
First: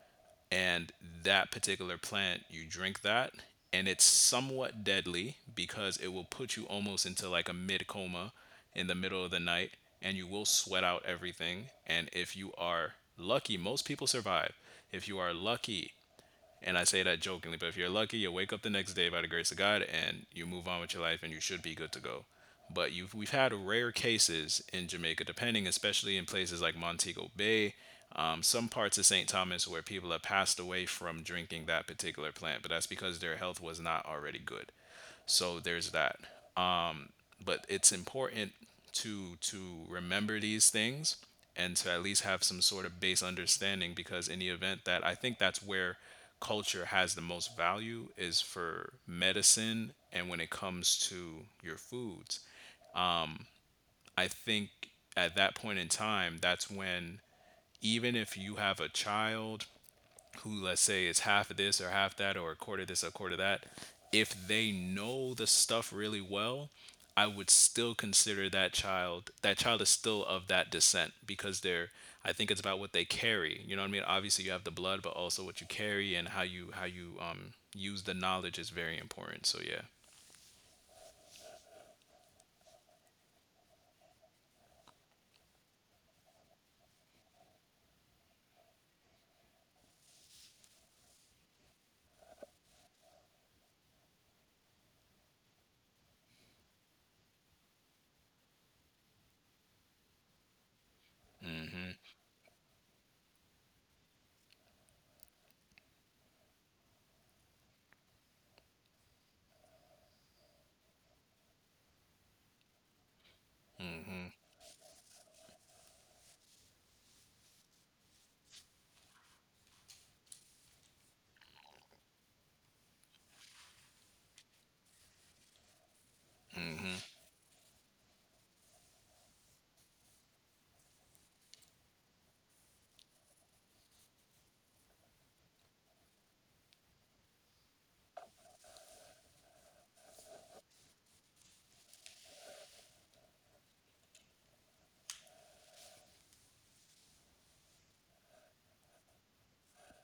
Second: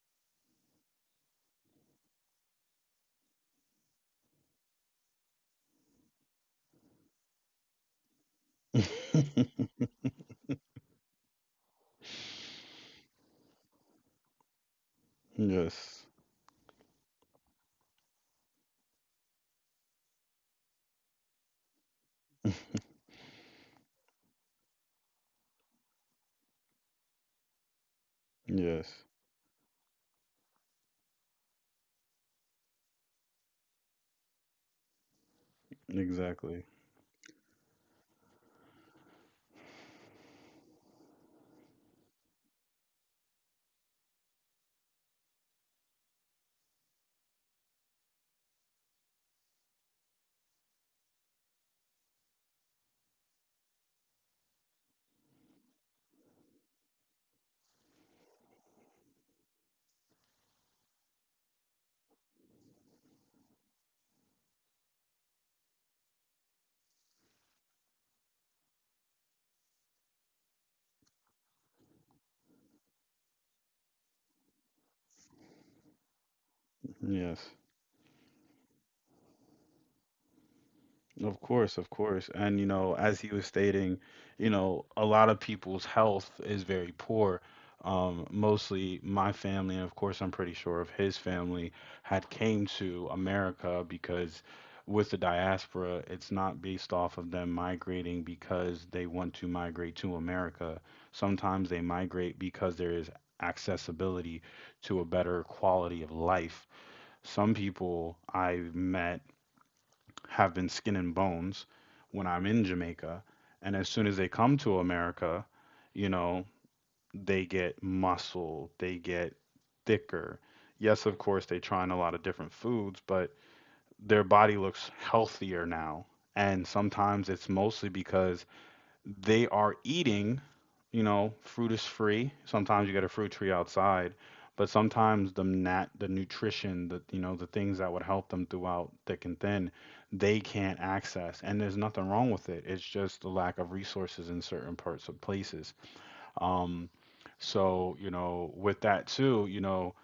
B: And that particular plant, you drink that, and it's somewhat deadly because it will put you almost into like a mid coma in the middle of the night, and you will sweat out everything. And if you are lucky, most people survive. If you are
A: Yes.
B: lucky and I say that jokingly, but if you're lucky, you'll wake up the next day by the grace of God and you move on with your life and you should be good to go. But you've, we've had rare cases in Jamaica, depending, especially in places like Montego Bay, um,
A: Yes.
B: some parts of Saint Thomas where people have passed away from drinking that particular plant, but that's because their health was not already good. So there's that
A: Exactly.
B: but it's important to to remember these things and to at least have some sort of base understanding because in the event that I think that's where culture has the most value is for medicine and when it comes to your foods. I think at that point in time that's when even if you have a child who let's say is half of this or half that or a quarter of this or a quarter of that if they know the stuff really well I would still consider that child that child is still of that descent because they're I think it's about what they carry, you know what I mean? Obviously you have the blood but also what you carry and how you how you
A: Yes.
B: um use the knowledge is very important, so yeah.
A: Of course, of course. And, you know, as he was stating, you know, a lot of people's health is very poor. Um, mostly my family, and of course, I'm pretty sure of his family, had came to America because with the diaspora, it's not based off of them migrating because they want to migrate to America. Sometimes they migrate because there is accessibility to a better quality of life. Some people I've met have been skin and bones when I'm in Jamaica. And as soon as they come to America, you know, they get muscle, they get thicker. Yes, of course, they try on a lot of different foods, but their body looks healthier now. And sometimes it's mostly because they are eating, you know, fruit is free. Sometimes you get a fruit tree outside, but sometimes the nat the nutrition, the you know, the things that would help them throughout thick and thin, they can't access. And there's nothing wrong with it. It's just the lack of resources in certain parts of places. Um, so, you know, with that too, you know,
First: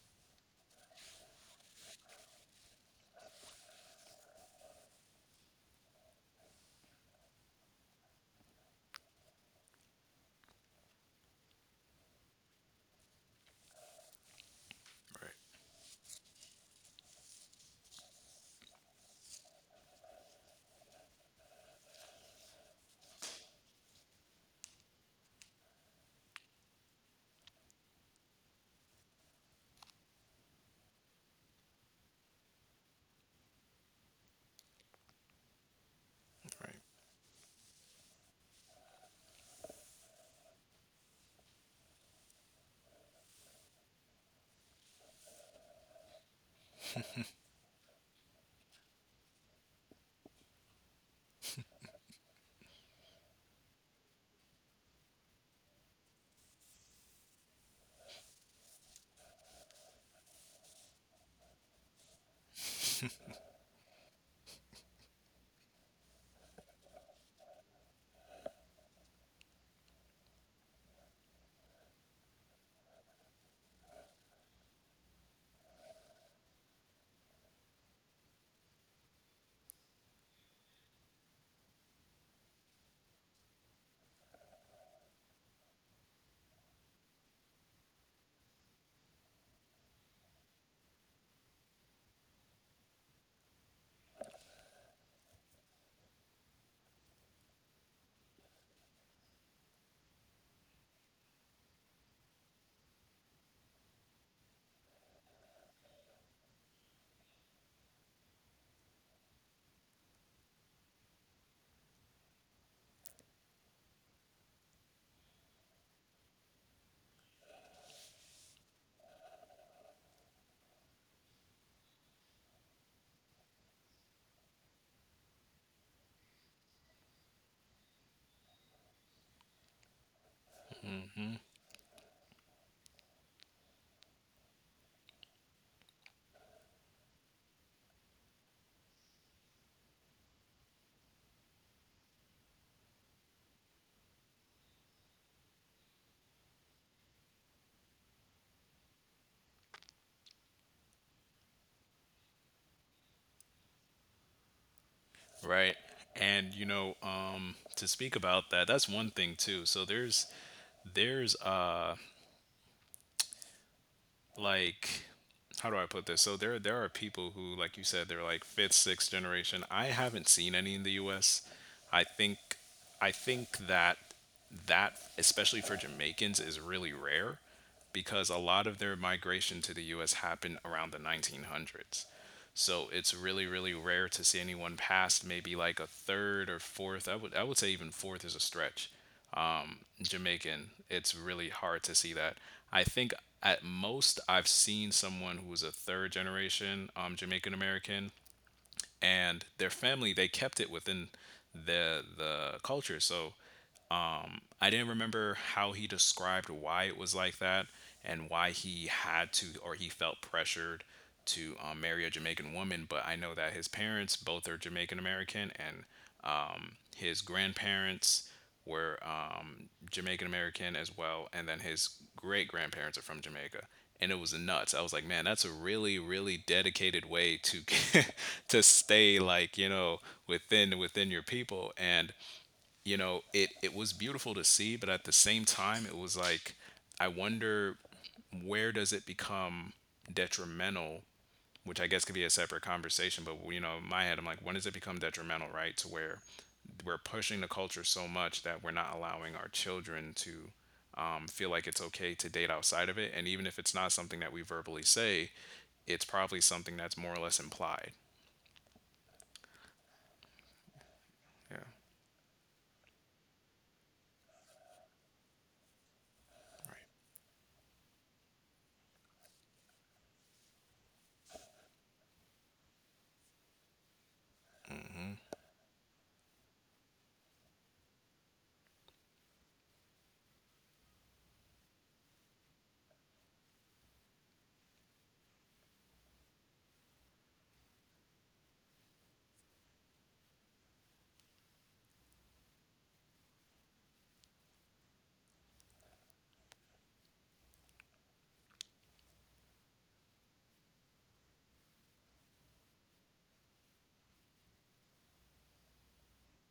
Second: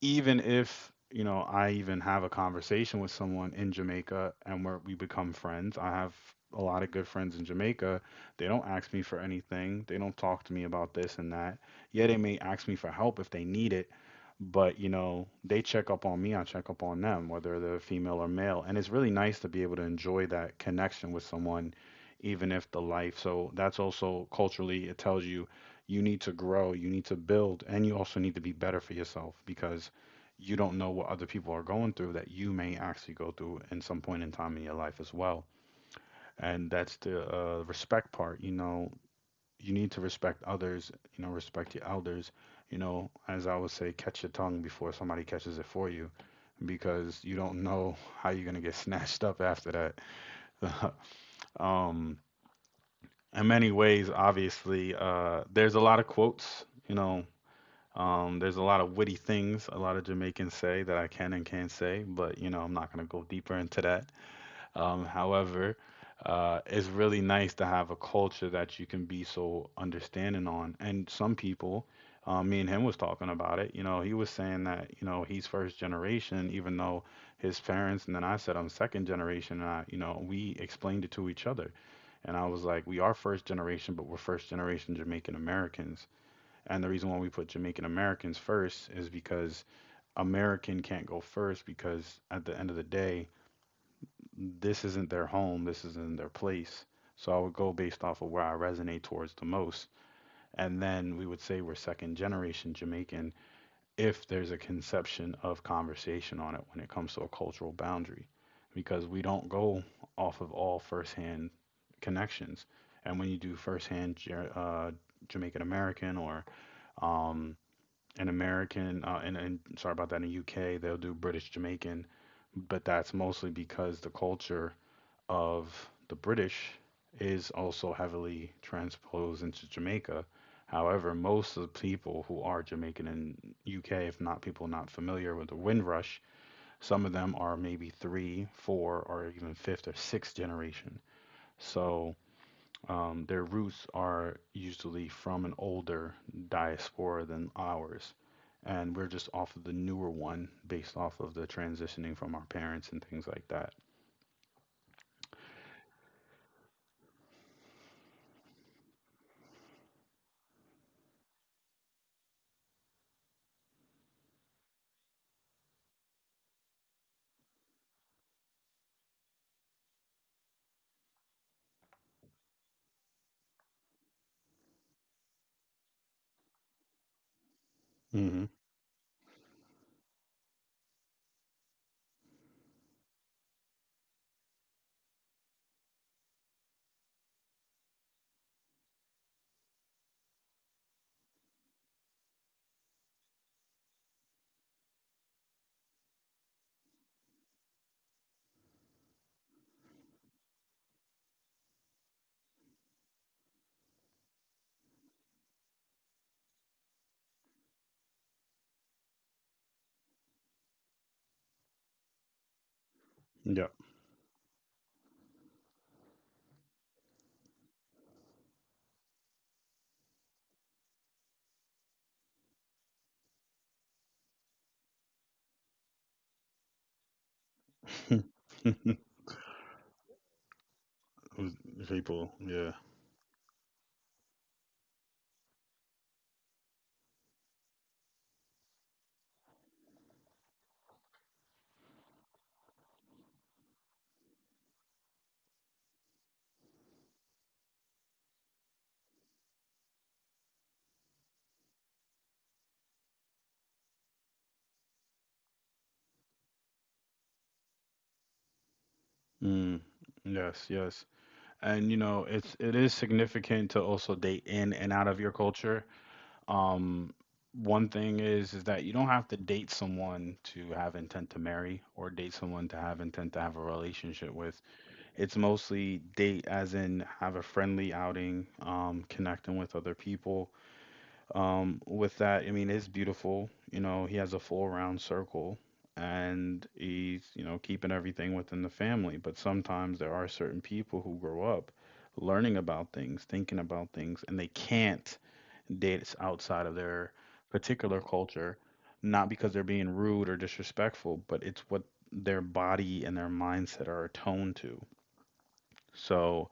A: even if you know I even have a conversation with someone in Jamaica and where we become friends, I have a lot of good friends in Jamaica. They don't ask me for anything. They don't talk to me about this and that. Yeah, they may ask me for help if they need it, but you know,
B: Right.
A: they check up on me, I check up on them, whether they're female or male. And it's really nice to be able to enjoy that connection with someone even if the life. So that's also culturally it tells you you need to grow, you need to build, and you also need to be better for yourself because you don't know what other people are going through that you may actually go through in some point in time in your life as well. And that's the uh, respect part. You know, you need to respect others, you know, respect your elders. You know, as I would say, catch your tongue before somebody catches it for you because you don't know how you're going to get snatched up after that. um, in many ways, obviously, uh, there's a lot of quotes. You know, Um, there's a lot of witty things a lot of Jamaicans say that I can and can't say, but you know, I'm not going to go deeper into that. Um, however, uh, it's really nice to have a culture that you can be so understanding on. And some people, uh, me and him was talking about it. You know, he was saying that you know he's first generation, even though his parents, and then I said I'm second generation. And I, you know, we explained it to each other, and I was like, we are first generation, but we're first generation Jamaican Americans. And the reason why we put Jamaican Americans first is because American can't go first because at the end of the day, this isn't their home, this isn't their place. So I would go based off of where I resonate towards the most. And then we would say we're second generation Jamaican if there's a conception of conversation on it when it comes to a cultural boundary, because we don't go off of all firsthand connections. And when you do firsthand uh, Jamaican American or um, in American uh, and, and sorry about that, in the U K they'll do British Jamaican, but that's mostly because the culture of the British is also heavily transposed into Jamaica. However, most of the people who are Jamaican in U K, if not people not familiar with the Windrush, some of them are maybe three, four, or even fifth or sixth generation. So um, their roots are usually from an older diaspora than ours, and we're just off of the newer one based off of the transitioning from our parents and things like that.
B: Right. Right, and you know, um to speak about that, that's one thing too. So there's there's uh like how do I put this? So there there are people who, like you said, they're like fifth, sixth generation. I haven't seen any in the U S. I think I think that that especially for Jamaicans is really rare because a
A: Hmm.
B: lot of their migration to the U S happened around the nineteen hundreds. So it's really really rare to see anyone past maybe like a third or fourth. I would I would say even fourth is a stretch. Jamaican, it's really hard to see that. I think at most I've seen someone who was a third generation um, Jamaican American, and their family they kept it within the the culture. So I didn't remember how he described why it was like that and why he had to, or he felt pressured to um, marry a Jamaican woman, but I know that
A: Yep.
B: his parents both are Jamaican American, and um, his grandparents were um, Jamaican American as well, and then his great grandparents are from Jamaica. And it was nuts. I was like, man, that's a really, really dedicated way to to stay, like, you know, within within your people. And
A: People, yeah.
B: you know, it it was beautiful to see, but at the same time, it was like I wonder where does it become detrimental, which I guess could be a separate conversation, but you know, in my head, I'm like, when does it become detrimental, right? To where we're pushing the culture so much that we're not allowing our children to um, feel like it's okay to date outside of it. And even if it's not something that we verbally say, it's probably something that's more or less implied.
A: Mm. Yes, yes.
B: Yeah.
A: And you know, it's it is significant to also date in and out of your culture. Um, One thing is is that you don't have to date someone to have intent to marry or date someone to have intent to have a relationship with. It's mostly date, as in have a friendly outing, um, connecting with other people. Um, with that, I mean, it's beautiful. You know, he has a full round circle and he's, you know, keeping everything within the family. But sometimes there are certain people who grow up learning about things, thinking about things, and they can't date outside of their particular culture, not because they're being rude or disrespectful, but it's what their body and their mindset are attuned to. So,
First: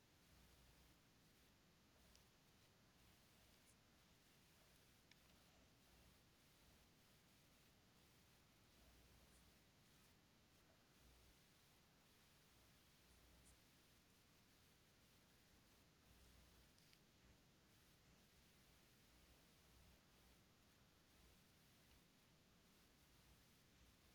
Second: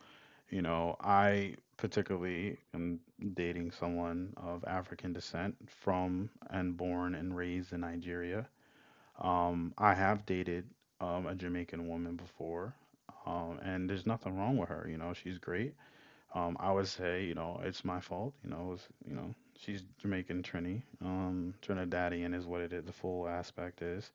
A: you know, I particularly am dating someone of African descent from and born and raised in Nigeria. Um, I have dated um, a Jamaican woman before, um, and there's nothing wrong with her. You know, she's great. Um, I would say, you know, it's my fault. You know, it was, you know, she's Jamaican Trini. Um, Trinidadian is what it is. The full aspect is.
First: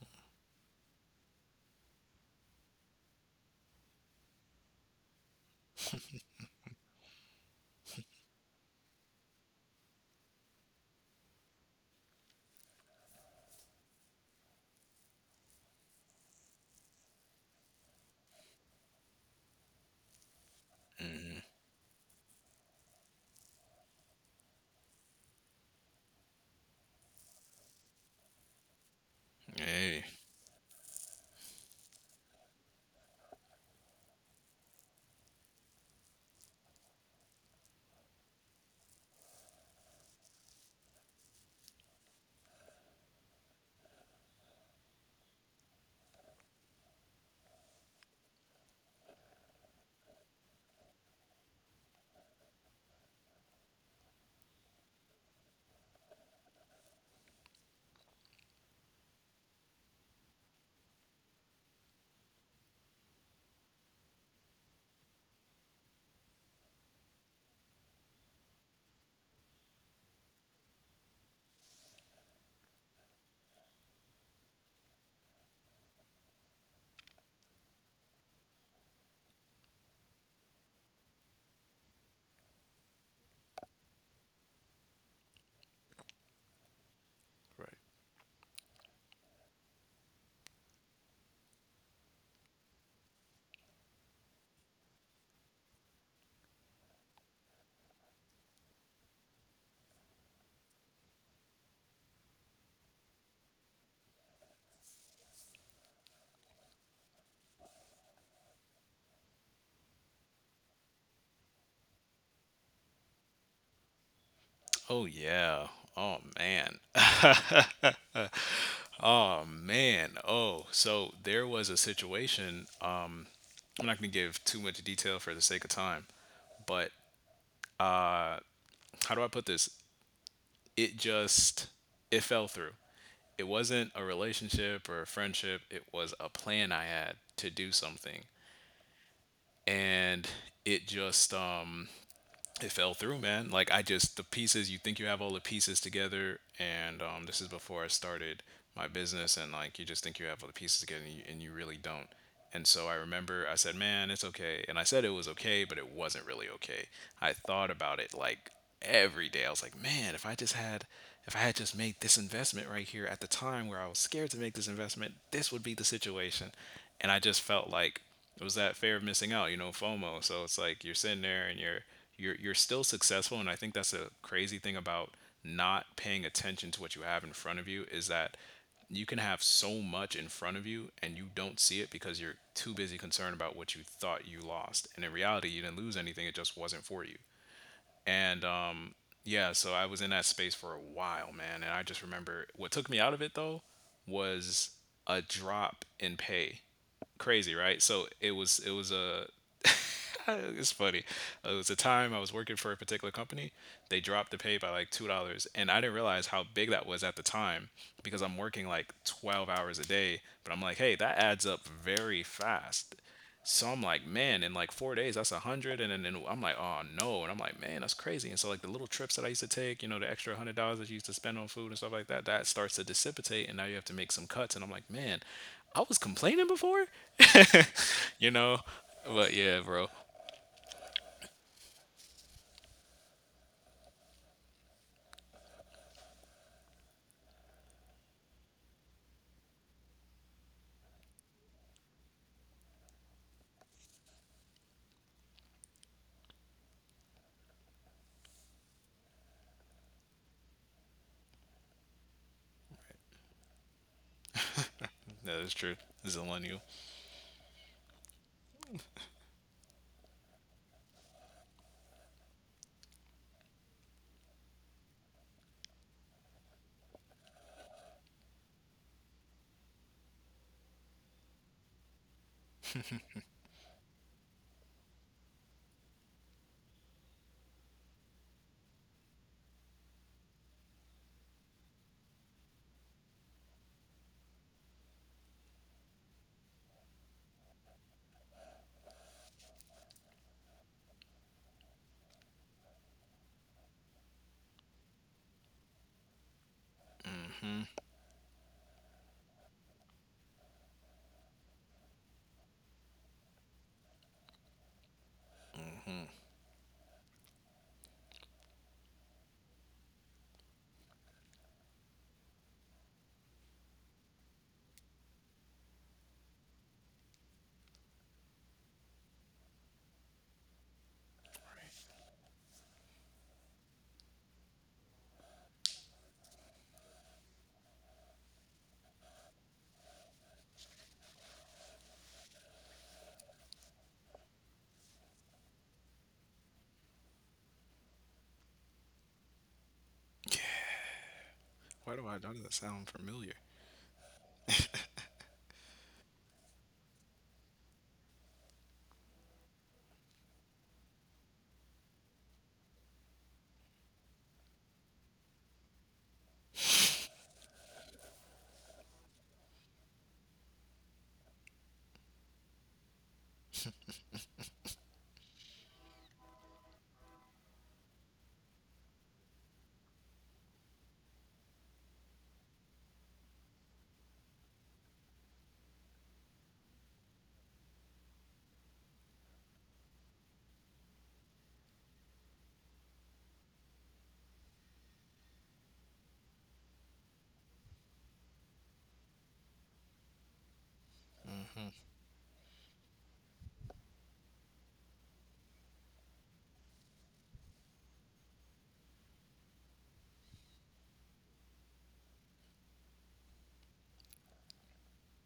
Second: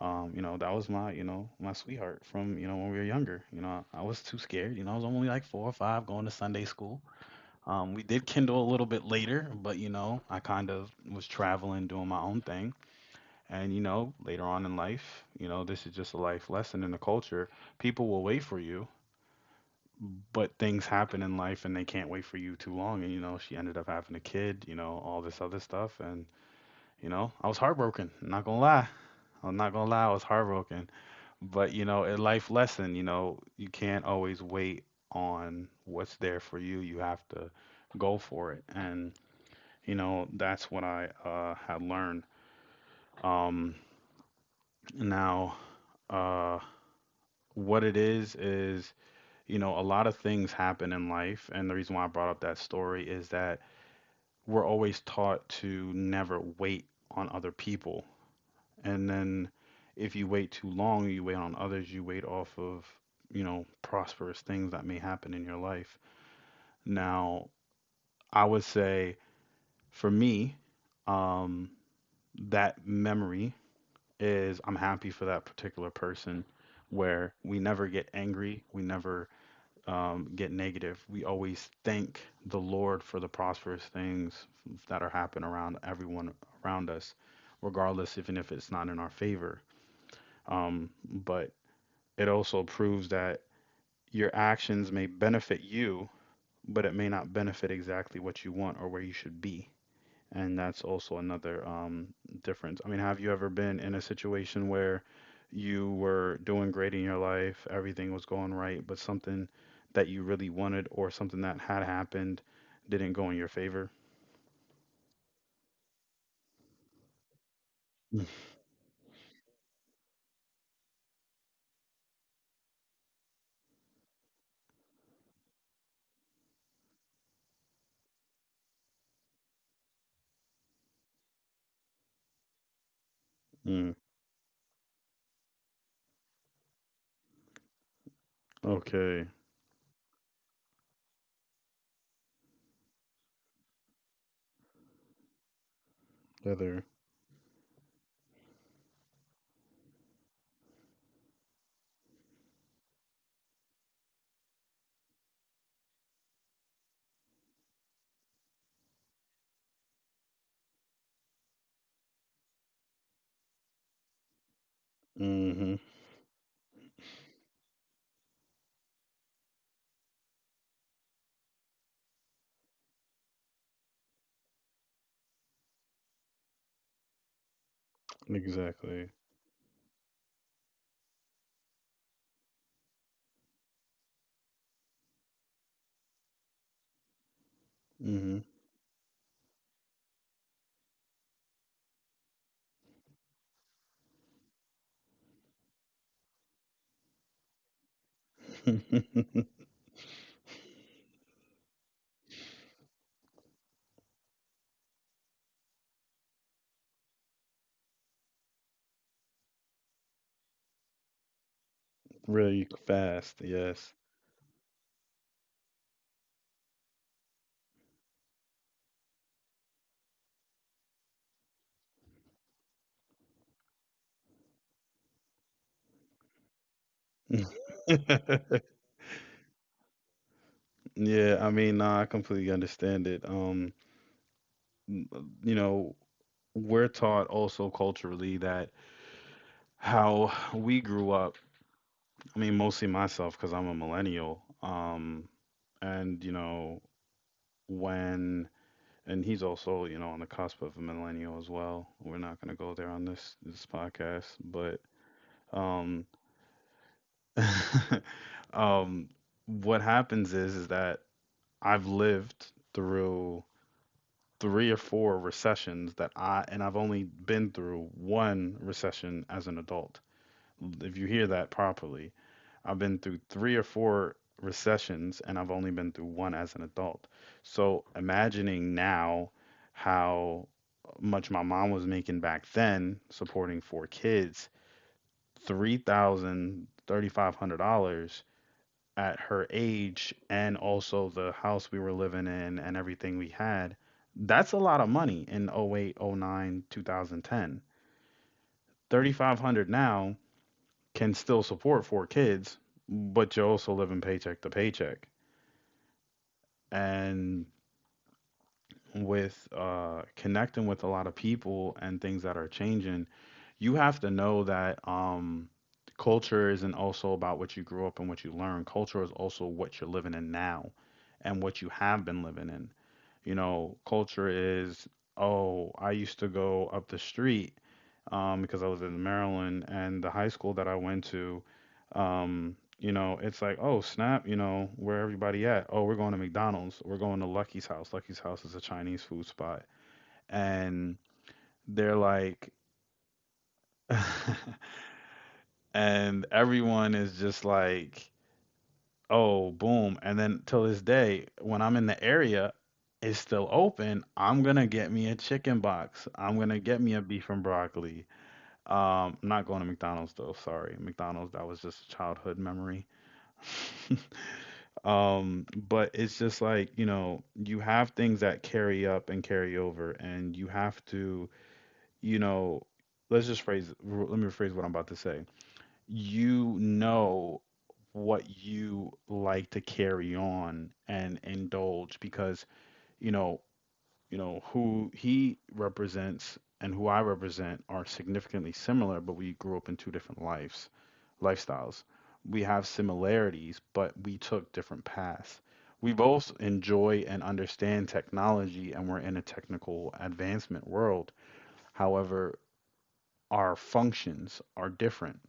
A: Um, you know, that was my, you know, my sweetheart from, you know, when we were younger. You know, I was too scared. You know, I was only like four or five going to Sunday school. Um, we did kindle a little bit later, but you know, I kind of was traveling, doing my own thing. And you know, later on in life, you know, this is just a life lesson in the culture. People will wait for you, but things happen in life and they can't wait for you too long. And you know, she ended up having a kid, you know, all this other stuff. And you know, I was heartbroken. I'm Not gonna lie, I'm not gonna
B: Hey.
A: lie, I was heartbroken. But you know, a life lesson, you know, you can't always wait on what's there for you. You have to go for it. And you know, that's what I uh had learned. Um now uh what it is is, you know, a lot of things happen in life, and the reason why I brought up that story is that we're always taught to never wait on other people. And then if you wait too long, you wait on others, you wait off of, you know, prosperous things that may happen in your life. Now, I would say, for me, um, that memory is, I'm happy for that particular person. Where we never get angry, we never um, get negative. We always thank the Lord for the prosperous things that are happening around everyone around us,
B: Right.
A: regardless, even if it's not in our favor. Um, but it also proves that your actions may benefit you, but it may not benefit exactly what you want or where you should be. And that's also another um, difference. I mean, have you ever been in a situation where you were doing great in your life, everything was going right, but something that you really wanted or something that had happened didn't go in your favor?
B: Oh, yeah. Oh, man. Man, oh, so there was a situation. Uh, I'm not going to give too much detail for the sake of time, but uh, how do I put this? It just it fell through. It
A: Mm,
B: wasn't
A: mm,
B: a relationship or a friendship. It was a plan I had to do something,
A: okay,
B: and it just um it fell through, man. Like I just the pieces you think you have all the pieces together,
A: leather.
B: and um, this is before I started my business, and like you just think you have all the pieces together, and you, and you really don't. And so I remember I said, man, it's okay, and I said it was okay, but it wasn't really okay. I thought about it like every day. I was like, man, if I just had if I had just made this investment right here at the time where I was scared to make this investment, this would be
A: Mm-hmm.
B: the situation. And I just felt like it was that fear of missing out, you know, FOMO. So it's like you're sitting there and you're you're you're still successful, and I think that's a crazy thing about not paying attention to what you have in front of you, is that you
A: Exactly.
B: can have so much in front of you and you don't see it because you're too busy concerned about what you thought you lost. And in reality, you didn't lose anything, it just wasn't for you.
A: Mm-hmm.
B: And um yeah, so I was in that space for a while, man, and I just remember what took me out of it though was a drop in pay. Crazy, right? So it was it was a it's funny. Uh, It was a time I was working for a particular company. They dropped the pay by like two dollars, and I didn't realize how big that was at the time because I'm working like twelve hours a day. But I'm like, hey, that adds up very
A: Really
B: fast.
A: fast,
B: So I'm
A: yes.
B: like, man, in like four days, that's a hundred, and then and I'm like, oh no, and I'm like, man, that's crazy. And so like the little trips that I used to take, you know, the extra hundred dollars that you used to spend on food and stuff like that, that starts to dissipate, and now you have to make some cuts. And I'm like, man, I was complaining before, you know, but yeah, bro.
A: Yeah, I mean, nah, I completely understand it. Um, n- uh, you know, we're taught also culturally that how we grew up, I mean, mostly myself, because I'm a millennial. Um, and, you know, when, and he's also, you know, on the cusp of a millennial as well. We're not going to go there on this this podcast, but
B: That is true.
A: um,
B: Zillennial.
A: um, what happens is, is that I've lived through three or four recessions that I and I've only been through one recession as an adult. If you hear that properly, I've been through three or four recessions and I've only been through one as an adult. So imagining now how much my mom was making back then supporting four kids, three thousand, thirty five hundred dollars at her age, and also the house we were living in and everything we had, that's a lot of money in oh 08, oh 09, two thousand ten. thirty-five hundred now can still support four kids, but you're also living paycheck to paycheck. And with uh, connecting with a lot of people and things that are changing, you have to know that um, culture isn't also about what you grew up and what you learn. Culture is also what you're living in now and what you
B: Why
A: have been living in. you know, culture is, oh, I used to go up the street um, because I was in Maryland, and the high school that I went to, um, you know, it's like, oh, snap, you know, where everybody at? Oh, we're going to McDonald's. We're going to Lucky's house. Lucky's house is a Chinese food spot. And they're
B: do I? Why does
A: like,
B: that sound familiar?
A: and everyone is just like, oh, boom. And then till this day, when I'm in the area, it's still open. I'm gonna get me a chicken box. I'm gonna get me a beef and broccoli. Um, I'm not going to McDonald's though, sorry. McDonald's, that was just a childhood memory. Um, but it's just like, you know, you have things that carry up and carry over, and you have to, you know, let's just phrase, let me rephrase what I'm about to say you know what you like to carry on and indulge, because you know you know who he represents and who I represent are significantly similar, but we grew up in two different lives, lifestyles. We have similarities, but we took different paths. We both enjoy and understand technology, and we're in a technical advancement world. However, our functions are different,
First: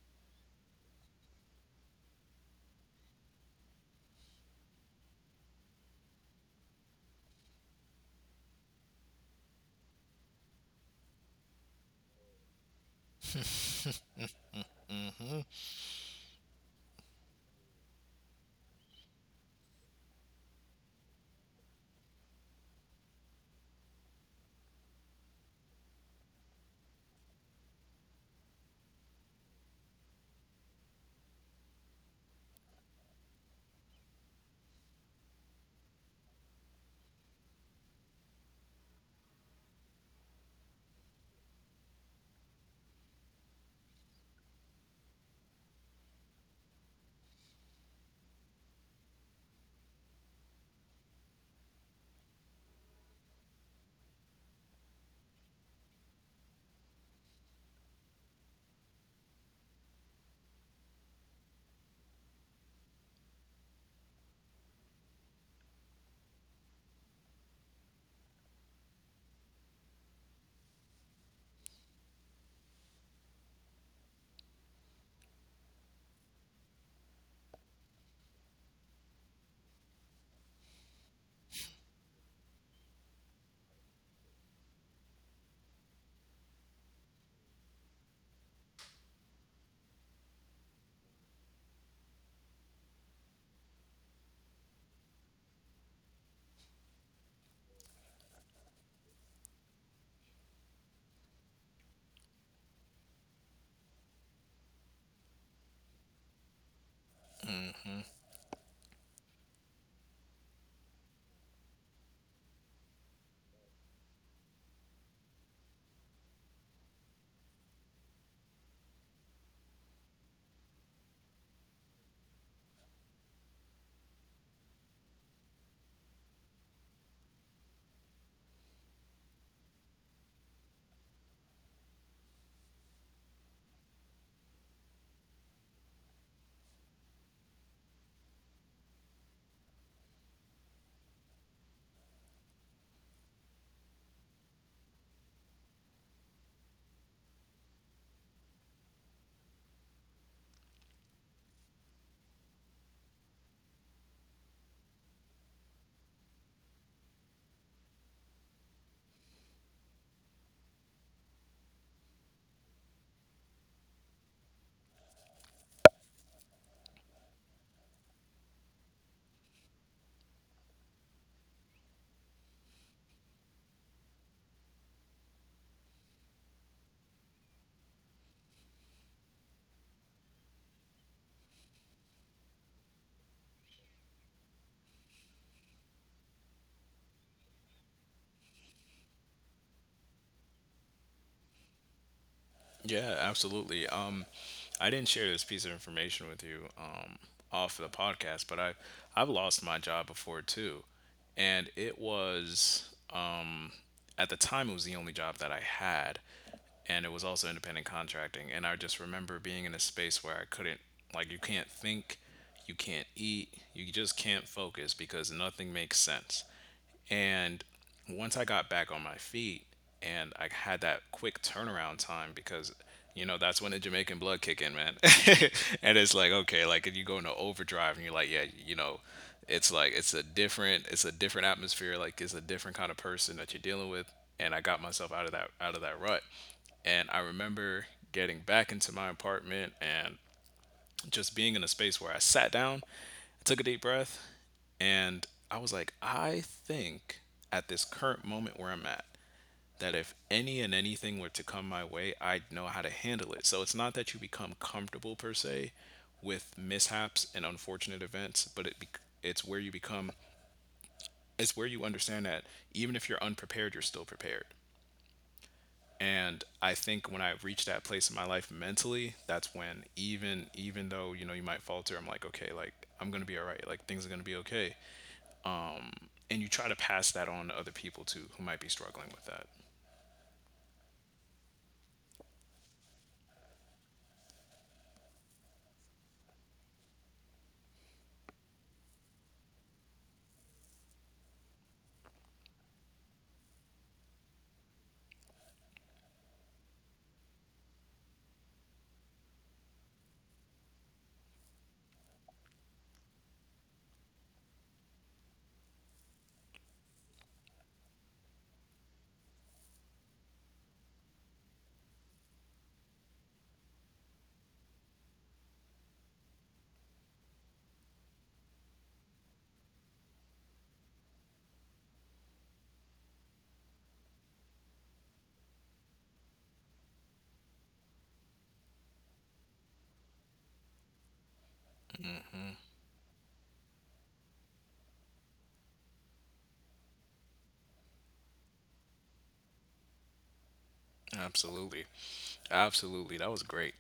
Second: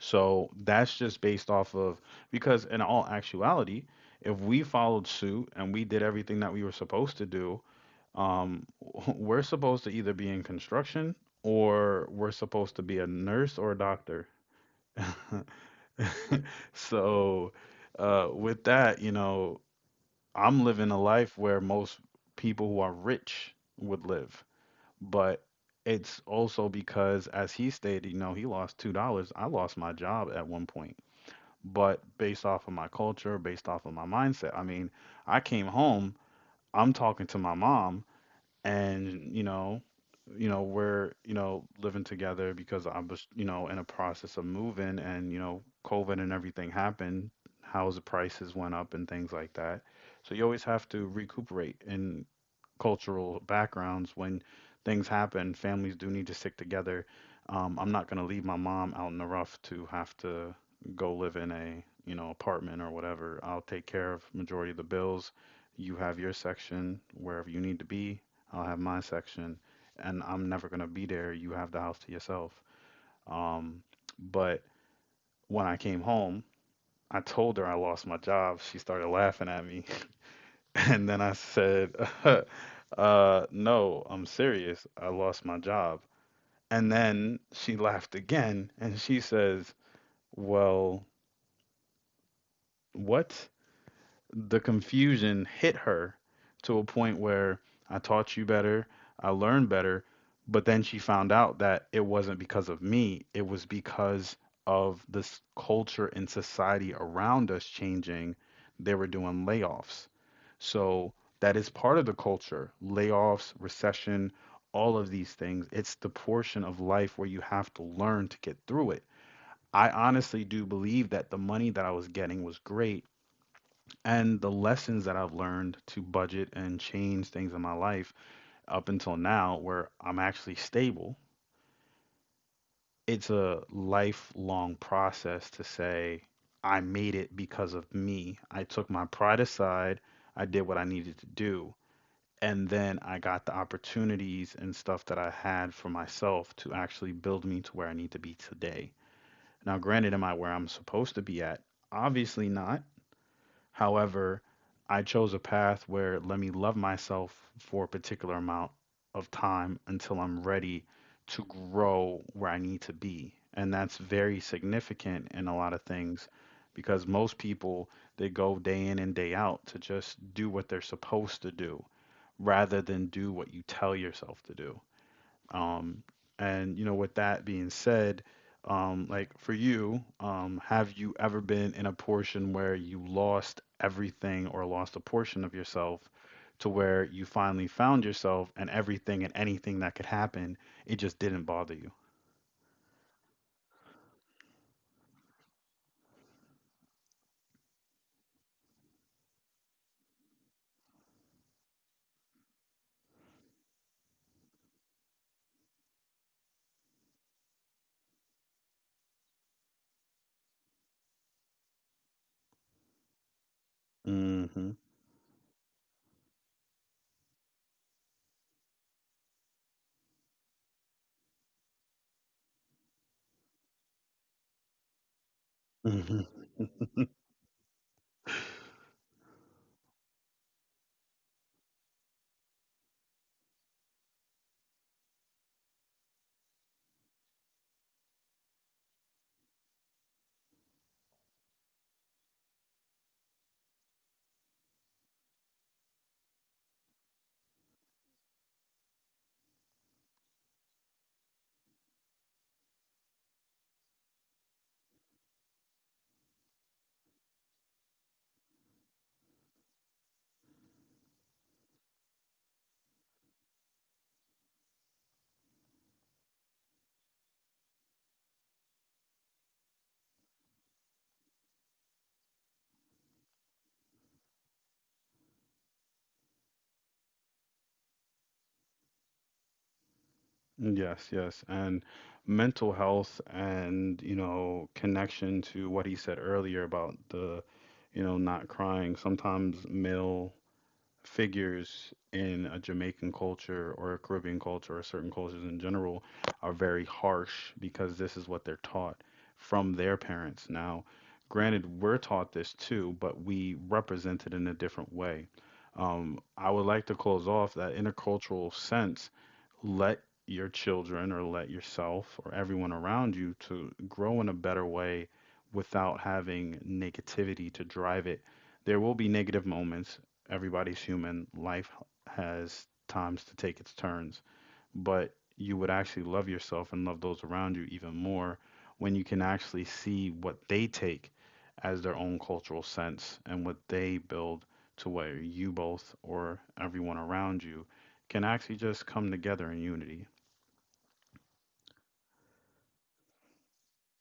A: so that's just based off of, because in all actuality, if we followed suit and we did everything that we were supposed to do, um, we're supposed to either be in construction or we're supposed to be a nurse or a doctor. So uh, with that, you know, I'm living a life where most people who are rich would live, but it's also because, as he stated, you know, he lost two dollars. I lost my job at one point, but based off of my culture, based off of my mindset. I mean, I came home, I'm talking to my mom, and you know, you know, we're you know living together because I was you know in a process of moving, and you know, COVID and everything happened. House prices went up and things like that. So you always have to recuperate and cultural backgrounds, when things happen, families do need to stick together. Um, I'm not going to leave my mom out in the rough to have to go live in a, you know, apartment or whatever. I'll take care of majority of the bills. You have your section wherever you need to be. I'll have my section, and I'm never going to be there. You have the house to yourself. Um, but when I came home, I told her I lost my job. She started laughing at me. And then I said, uh, no, I'm serious. I lost my job. And then she laughed again and she says, well, what? The confusion hit her to a point where I taught you better, I learned better, but then she found out that it wasn't because of me, it was because of this culture and society around us changing. They were doing layoffs. So that is part of the culture: layoffs, recession, all of these things. It's the portion of life where you have to learn to get through it. I honestly do believe that the money that I was getting was great, and the lessons that I've learned to budget and change things in my life up until now, where I'm actually stable, it's a lifelong process to say, I made it because of me. I took my pride aside, I did what I needed to do. And then I got the opportunities and stuff that I had for myself to actually build me to where I need to be today. Now, granted, am I where I'm supposed to be at? Obviously not. However, I chose a path where, let me love myself for a particular amount of time until I'm ready to grow where I need to be. And that's very significant in a lot of things because most people, they go day in and day out to just do what they're supposed to do rather than do what you tell yourself to do. Um, and you know, with that being said, um, like for you, um, have you ever been in a portion where you lost everything or lost a portion of yourself to where you finally found yourself and everything and anything that could happen, it just didn't bother you?
B: Yeah, absolutely. Um, I didn't share this piece of information with you, um, off the podcast, but I I've lost my job before too, and it was at the time it was the only job that I had, and it was also independent contracting. And I just remember being in a space where I couldn't, like, you can't think, you can't eat, you just can't
A: Hmm.
B: focus because nothing makes sense. And once I got back on my feet, and I had that quick turnaround time because you know that's when the Jamaican blood kick in, man. And it's
A: Hmm.
B: like, okay, like if you go into overdrive and you're like, yeah, you know, it's like it's a different, it's a different atmosphere. Like it's a different kind of person that you're dealing with. And I got myself out of that out of that rut. And I remember getting back into my apartment and just being in a space where I sat down, I took a deep breath, and I was like, I think at this current moment where I'm at, that if any and anything were to come my way, I'd know how to handle it. So it's not that you become comfortable per se with mishaps and unfortunate events, but it bec it's where you become it's where you understand that even if you're unprepared, you're still prepared. And I think when I reached that place in my life mentally, that's when even even though, you know, you might falter, I'm like, okay, like I'm gonna be all right. Like things are gonna be okay. And you try to pass that on to other people too who might be struggling with that.
A: Yes, yes. And mental health and, you know, connection to what he said earlier about the, you know, not crying. Sometimes male figures in a Jamaican culture or a Caribbean culture or certain cultures in general are very harsh because this is what they're taught from their parents. Now, granted, we're taught this too, but we represent it in a different way. Um, I would like to close off that intercultural sense, let your children or let yourself or everyone around you to grow in a better way without having negativity to drive it. There will be negative moments, everybody's human. Life has times to take its turns, but you would actually love yourself and love those around you even more when you can actually see what they take as their own cultural sense and what they build to where you both or everyone around you can actually just come together in unity.
B: Absolutely. Absolutely. That was great.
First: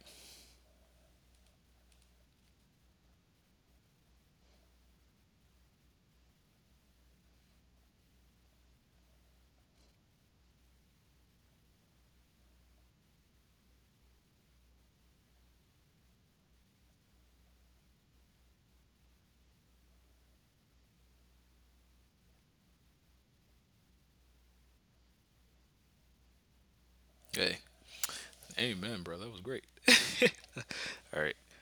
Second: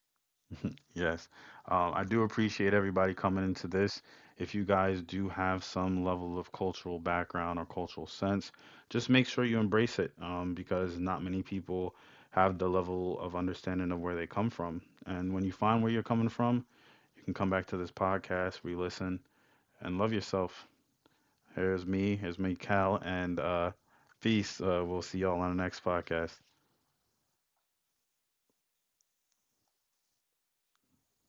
A: Yes. Um, I do appreciate everybody coming into this. If you guys do have some level of cultural background or cultural sense, just make sure you embrace it, um, because not many people have the level of understanding of where they come from. And when you find where you're coming from, you can come back to this podcast, re listen, and love yourself. Here's me, here's me, Cal, and uh, peace. Uh, we'll see y'all on the next podcast.
B: Hey, amen, bro. That was great. All right.